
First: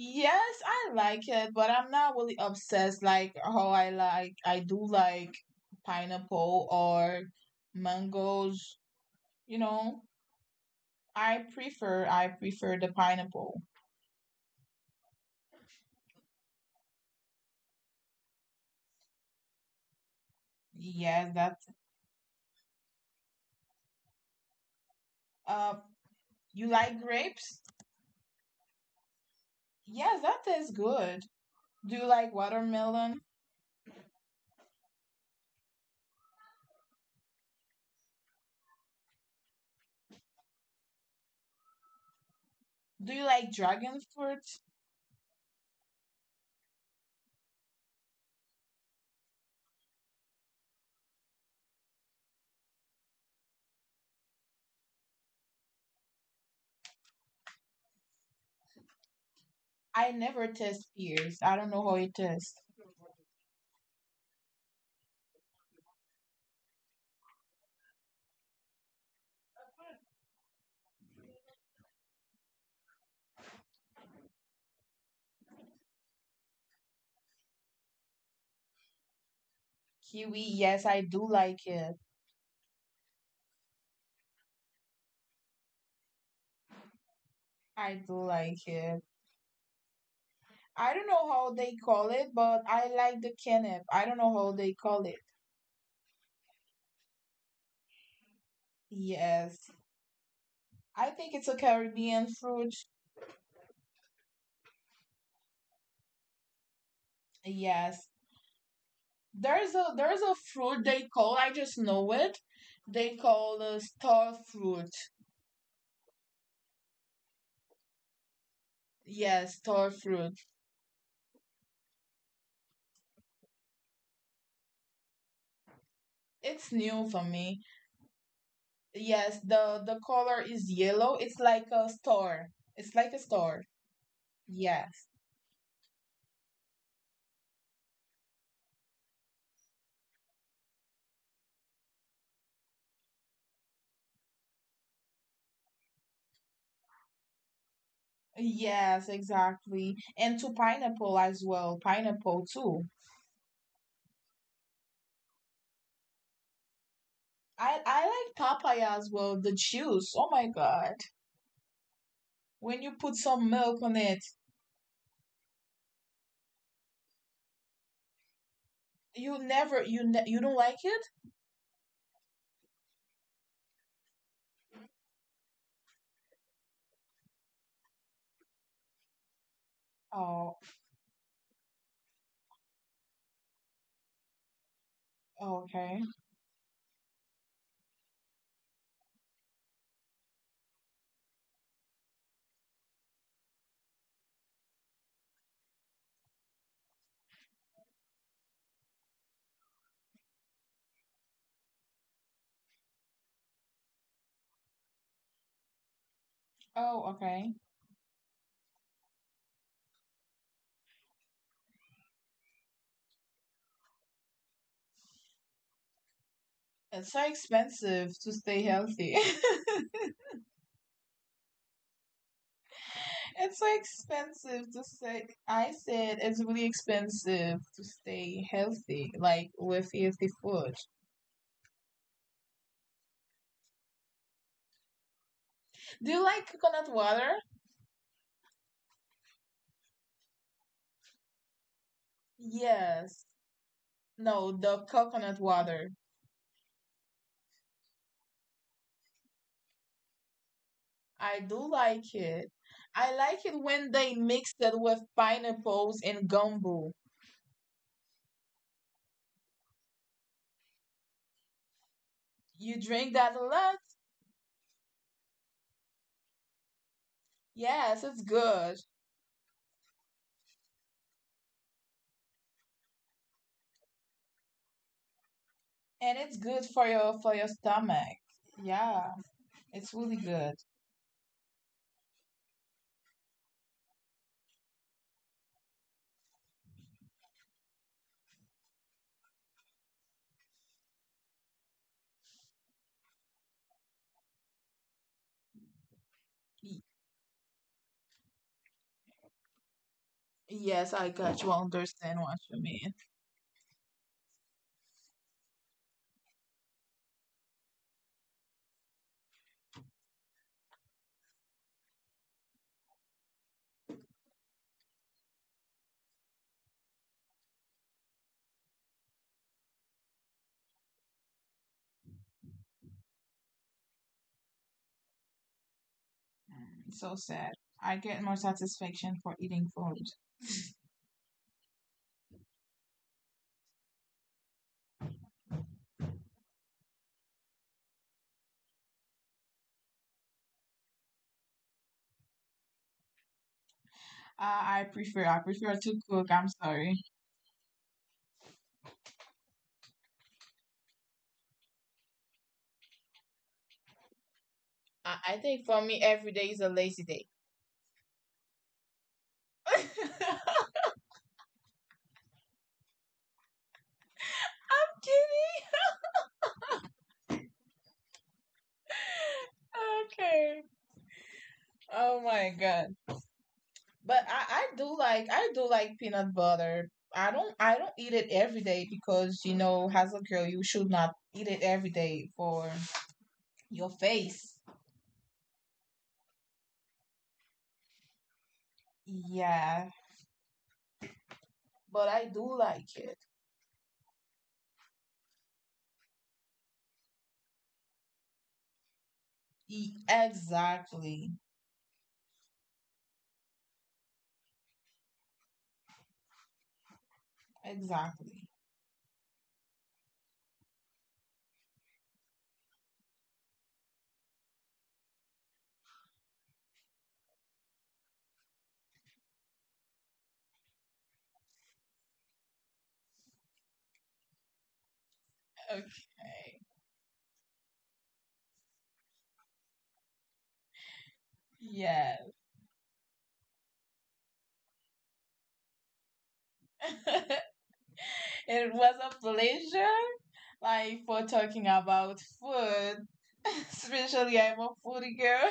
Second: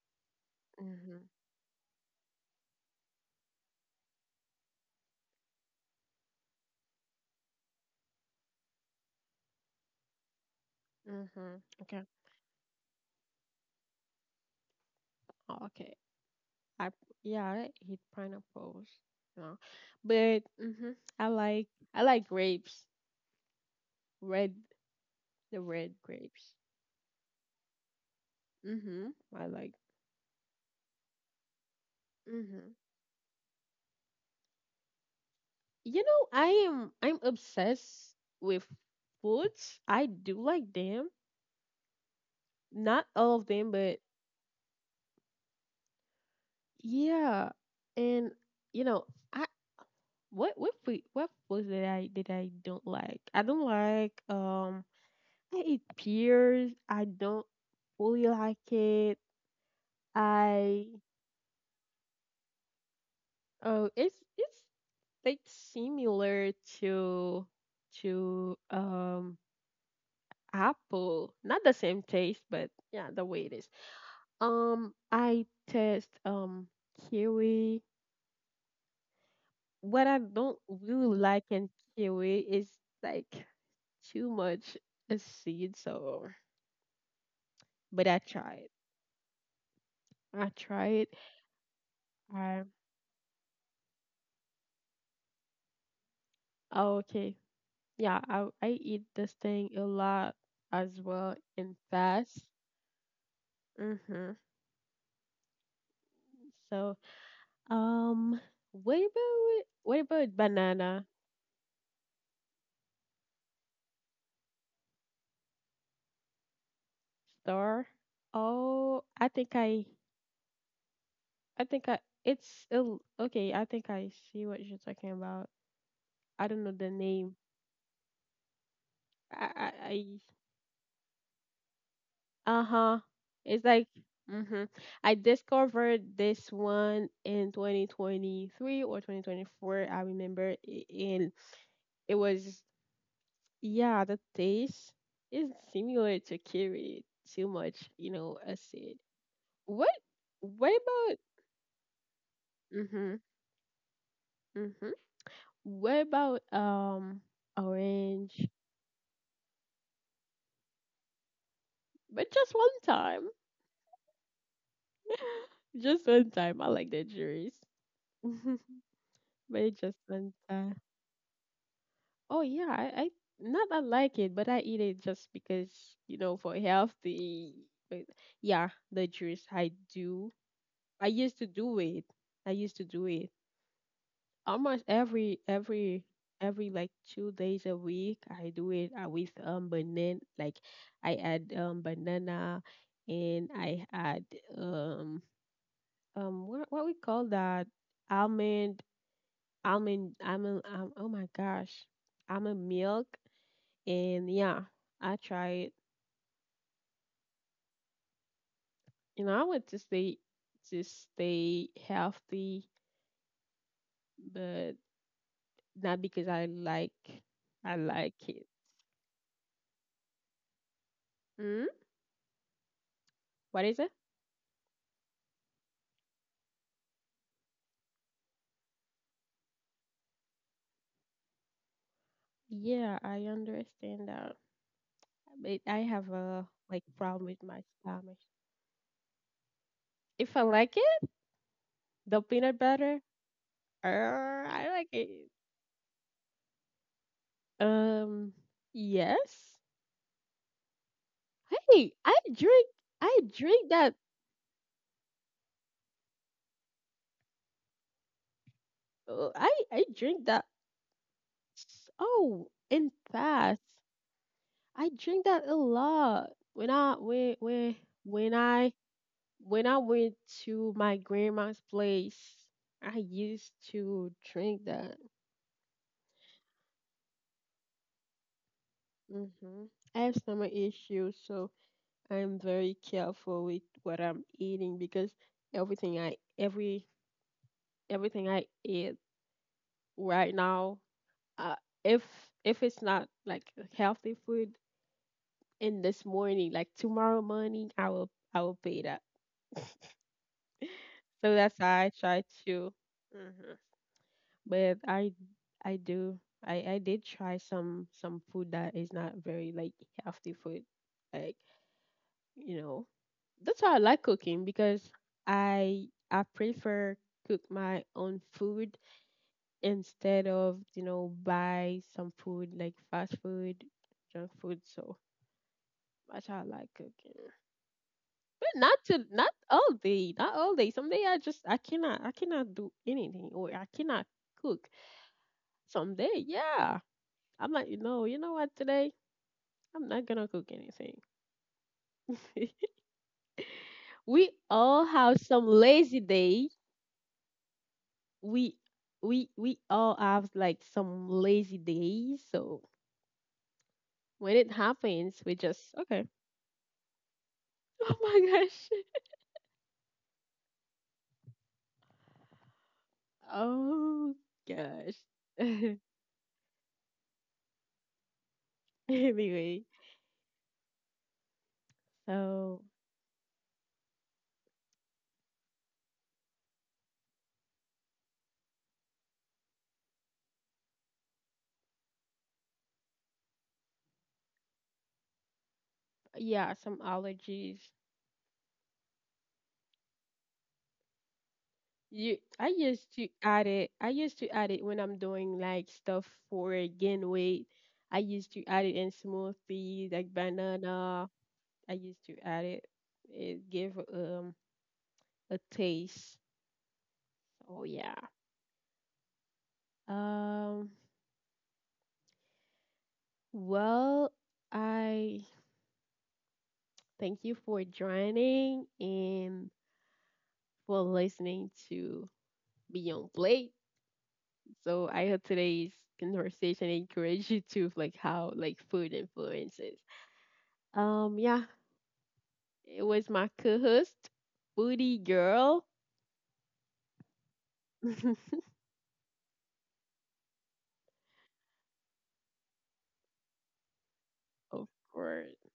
Speaker 2: Yes, I
Speaker 1: Mhm.
Speaker 2: like it, but I'm not really obsessed like how I do like pineapple or mangoes, you know. I
Speaker 1: Mhm.
Speaker 2: prefer
Speaker 1: Okay.
Speaker 2: I prefer the pineapple.
Speaker 1: Oh, okay. I Yeah, I eat pineapples. No, but mhm. I
Speaker 2: Yes, that's
Speaker 1: like I like grapes. Red, the
Speaker 2: uh
Speaker 1: red grapes.
Speaker 2: you like grapes?
Speaker 1: Mhm. I like.
Speaker 2: Yes, that tastes good. Do you like
Speaker 1: Mhm.
Speaker 2: watermelon?
Speaker 1: You know, I'm obsessed with foods. I do like them. Not
Speaker 2: Do you
Speaker 1: all of
Speaker 2: like
Speaker 1: them, but
Speaker 2: dragon fruit?
Speaker 1: yeah. And you know, I what food what foods that I don't like. I don't like I eat pears. I don't fully like it.
Speaker 2: I never
Speaker 1: I
Speaker 2: taste pears. I don't know how it tastes.
Speaker 1: Oh, it's like similar to to apple. Not the same taste, but yeah, the way it is. I test kiwi. What I
Speaker 2: Kiwi,
Speaker 1: don't
Speaker 2: yes, I
Speaker 1: really
Speaker 2: do
Speaker 1: like in
Speaker 2: like it.
Speaker 1: kiwi is like too much a seed. So,
Speaker 2: I
Speaker 1: but I
Speaker 2: do
Speaker 1: tried.
Speaker 2: like it.
Speaker 1: I
Speaker 2: I
Speaker 1: tried.
Speaker 2: don't know how they call it,
Speaker 1: I
Speaker 2: but I like the canap. I don't know how they call it.
Speaker 1: Oh, okay. Yeah, I eat this
Speaker 2: Yes.
Speaker 1: thing a lot as
Speaker 2: I
Speaker 1: well
Speaker 2: think it's a
Speaker 1: and
Speaker 2: Caribbean
Speaker 1: fast.
Speaker 2: fruit.
Speaker 1: Mhm. So,
Speaker 2: Yes.
Speaker 1: um, what about
Speaker 2: There's a there's a fruit
Speaker 1: banana?
Speaker 2: they call, I just know it. They call the star fruit.
Speaker 1: Star. Oh,
Speaker 2: Yes, star fruit.
Speaker 1: I think I. It's ill. Okay, I think I see what you're talking about. I don't
Speaker 2: It's
Speaker 1: know the
Speaker 2: new for
Speaker 1: name.
Speaker 2: me. Yes,
Speaker 1: I,
Speaker 2: the
Speaker 1: I,
Speaker 2: color is yellow. It's like a star.
Speaker 1: I uh
Speaker 2: It's
Speaker 1: huh.
Speaker 2: like a star.
Speaker 1: It's like, mm-hmm.
Speaker 2: Yes.
Speaker 1: I discovered this one in 2023 or 2024. I remember, and it was, yeah. The taste is similar to curry. Too much, acid.
Speaker 2: Yes,
Speaker 1: What?
Speaker 2: exactly. And to
Speaker 1: What about?
Speaker 2: pineapple as well. Pineapple too.
Speaker 1: Mm-hmm. Mm-hmm. What about
Speaker 2: I like
Speaker 1: orange?
Speaker 2: papaya as well. The juice. Oh my god!
Speaker 1: But just one
Speaker 2: When you put
Speaker 1: time.
Speaker 2: some milk on it,
Speaker 1: Just one time. I like the juice.
Speaker 2: you
Speaker 1: But
Speaker 2: never you
Speaker 1: just
Speaker 2: ne-
Speaker 1: one
Speaker 2: you don't like
Speaker 1: time.
Speaker 2: it.
Speaker 1: Oh yeah, I not I like it, but I eat it just because, you know, for healthy. But yeah, the juice I do.
Speaker 2: Oh
Speaker 1: I used to do it. I used to do it. Almost
Speaker 2: oh, okay.
Speaker 1: every like 2 days a week I do it, with banana, like, I add banana and I add um what we call that, almond almond, oh my gosh, almond milk. And yeah, I try it.
Speaker 2: Oh okay.
Speaker 1: You know, I want to stay healthy, but not because I like.
Speaker 2: It's so
Speaker 1: I like
Speaker 2: expensive to
Speaker 1: it.
Speaker 2: stay healthy.
Speaker 1: Mm?
Speaker 2: It's
Speaker 1: What
Speaker 2: so
Speaker 1: is it?
Speaker 2: expensive to stay. I said it's really expensive to stay healthy, like with healthy food.
Speaker 1: Yeah, I understand that. But I
Speaker 2: Do
Speaker 1: have
Speaker 2: you like
Speaker 1: a
Speaker 2: coconut
Speaker 1: like problem
Speaker 2: water?
Speaker 1: with my stomach. If I like it, the peanut butter,
Speaker 2: Yes. No,
Speaker 1: I
Speaker 2: the
Speaker 1: like it.
Speaker 2: coconut water.
Speaker 1: Um, yes.
Speaker 2: I do
Speaker 1: Hey,
Speaker 2: like it. I
Speaker 1: I
Speaker 2: like it
Speaker 1: drink
Speaker 2: when
Speaker 1: that.
Speaker 2: they mix it with pineapples and gumbo.
Speaker 1: I drink that. Oh,
Speaker 2: You
Speaker 1: in
Speaker 2: drink that a
Speaker 1: past,
Speaker 2: lot?
Speaker 1: I drink that a lot.
Speaker 2: Yes, it's
Speaker 1: When
Speaker 2: good.
Speaker 1: I when I went to my grandma's place, I used to drink that.
Speaker 2: And it's good for your stomach. Yeah,
Speaker 1: Mm-hmm.
Speaker 2: it's
Speaker 1: I
Speaker 2: really
Speaker 1: have
Speaker 2: good.
Speaker 1: stomach issues, so I'm very careful with what I'm eating because everything I every everything I eat right now, uh, if if it's not like healthy food in this morning, like
Speaker 2: Y-
Speaker 1: tomorrow morning, I will pay that.
Speaker 2: Yes, I got
Speaker 1: So
Speaker 2: you. I
Speaker 1: that's how I
Speaker 2: understand
Speaker 1: try
Speaker 2: what you
Speaker 1: to.
Speaker 2: mean.
Speaker 1: hmm But I do I did try some food that is not very like healthy food, like, you know. That's why I like cooking because I prefer cook my own food instead of, you know, buy some food like fast food, junk food. So that's how I like
Speaker 2: So
Speaker 1: cooking.
Speaker 2: sad. I get more
Speaker 1: But
Speaker 2: satisfaction for
Speaker 1: not
Speaker 2: eating
Speaker 1: all
Speaker 2: food.
Speaker 1: day, not all day. Some day, I cannot do anything or I cannot cook. Some day, yeah. I'm like, you know, what today? I'm not gonna cook anything. We
Speaker 2: I
Speaker 1: all have
Speaker 2: prefer I
Speaker 1: some
Speaker 2: prefer to
Speaker 1: lazy
Speaker 2: cook. I'm
Speaker 1: day.
Speaker 2: sorry.
Speaker 1: We we all have like some lazy days, so when it
Speaker 2: I,
Speaker 1: happens,
Speaker 2: I
Speaker 1: we
Speaker 2: think
Speaker 1: just.
Speaker 2: for me,
Speaker 1: Okay.
Speaker 2: every day is a lazy day.
Speaker 1: Oh my gosh,
Speaker 2: I'm
Speaker 1: oh gosh.
Speaker 2: kidding.
Speaker 1: Anyway,
Speaker 2: Okay. Oh my
Speaker 1: so
Speaker 2: god. But I do like peanut butter. I don't eat it every day because as a girl you should not eat it every day for your face.
Speaker 1: yeah, some allergies.
Speaker 2: Yeah, but I do
Speaker 1: I
Speaker 2: like
Speaker 1: used
Speaker 2: it.
Speaker 1: to add it. I used to add it when I'm doing like stuff for gain weight. I used to add it in smoothies like banana.
Speaker 2: Exactly.
Speaker 1: I used to add it. It gave a taste. Oh yeah.
Speaker 2: Exactly.
Speaker 1: Um. Well, I thank you for joining and for listening to Beyond Plate. So I hope today's
Speaker 2: Okay.
Speaker 1: conversation encouraged you to like how like food influences. Yeah,
Speaker 2: Yeah.
Speaker 1: it was my co-host, Booty Girl.
Speaker 2: It was a pleasure like for talking about food. Especially I'm
Speaker 1: Of
Speaker 2: a foodie
Speaker 1: course,
Speaker 2: girl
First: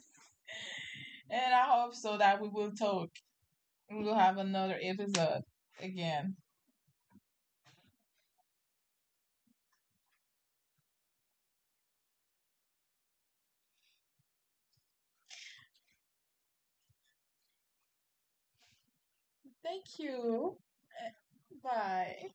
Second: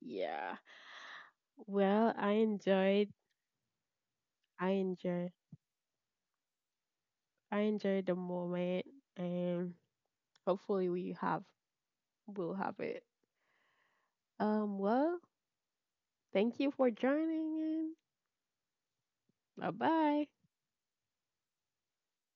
Speaker 1: yeah.
Speaker 2: and I hope
Speaker 1: Well,
Speaker 2: so that we will talk. We will have
Speaker 1: I
Speaker 2: another
Speaker 1: enjoyed,
Speaker 2: episode again.
Speaker 1: I enjoyed the moment, and hopefully we'll have it. Well. Thank you for joining in. Bye
Speaker 2: Thank
Speaker 1: bye.
Speaker 2: you. Bye.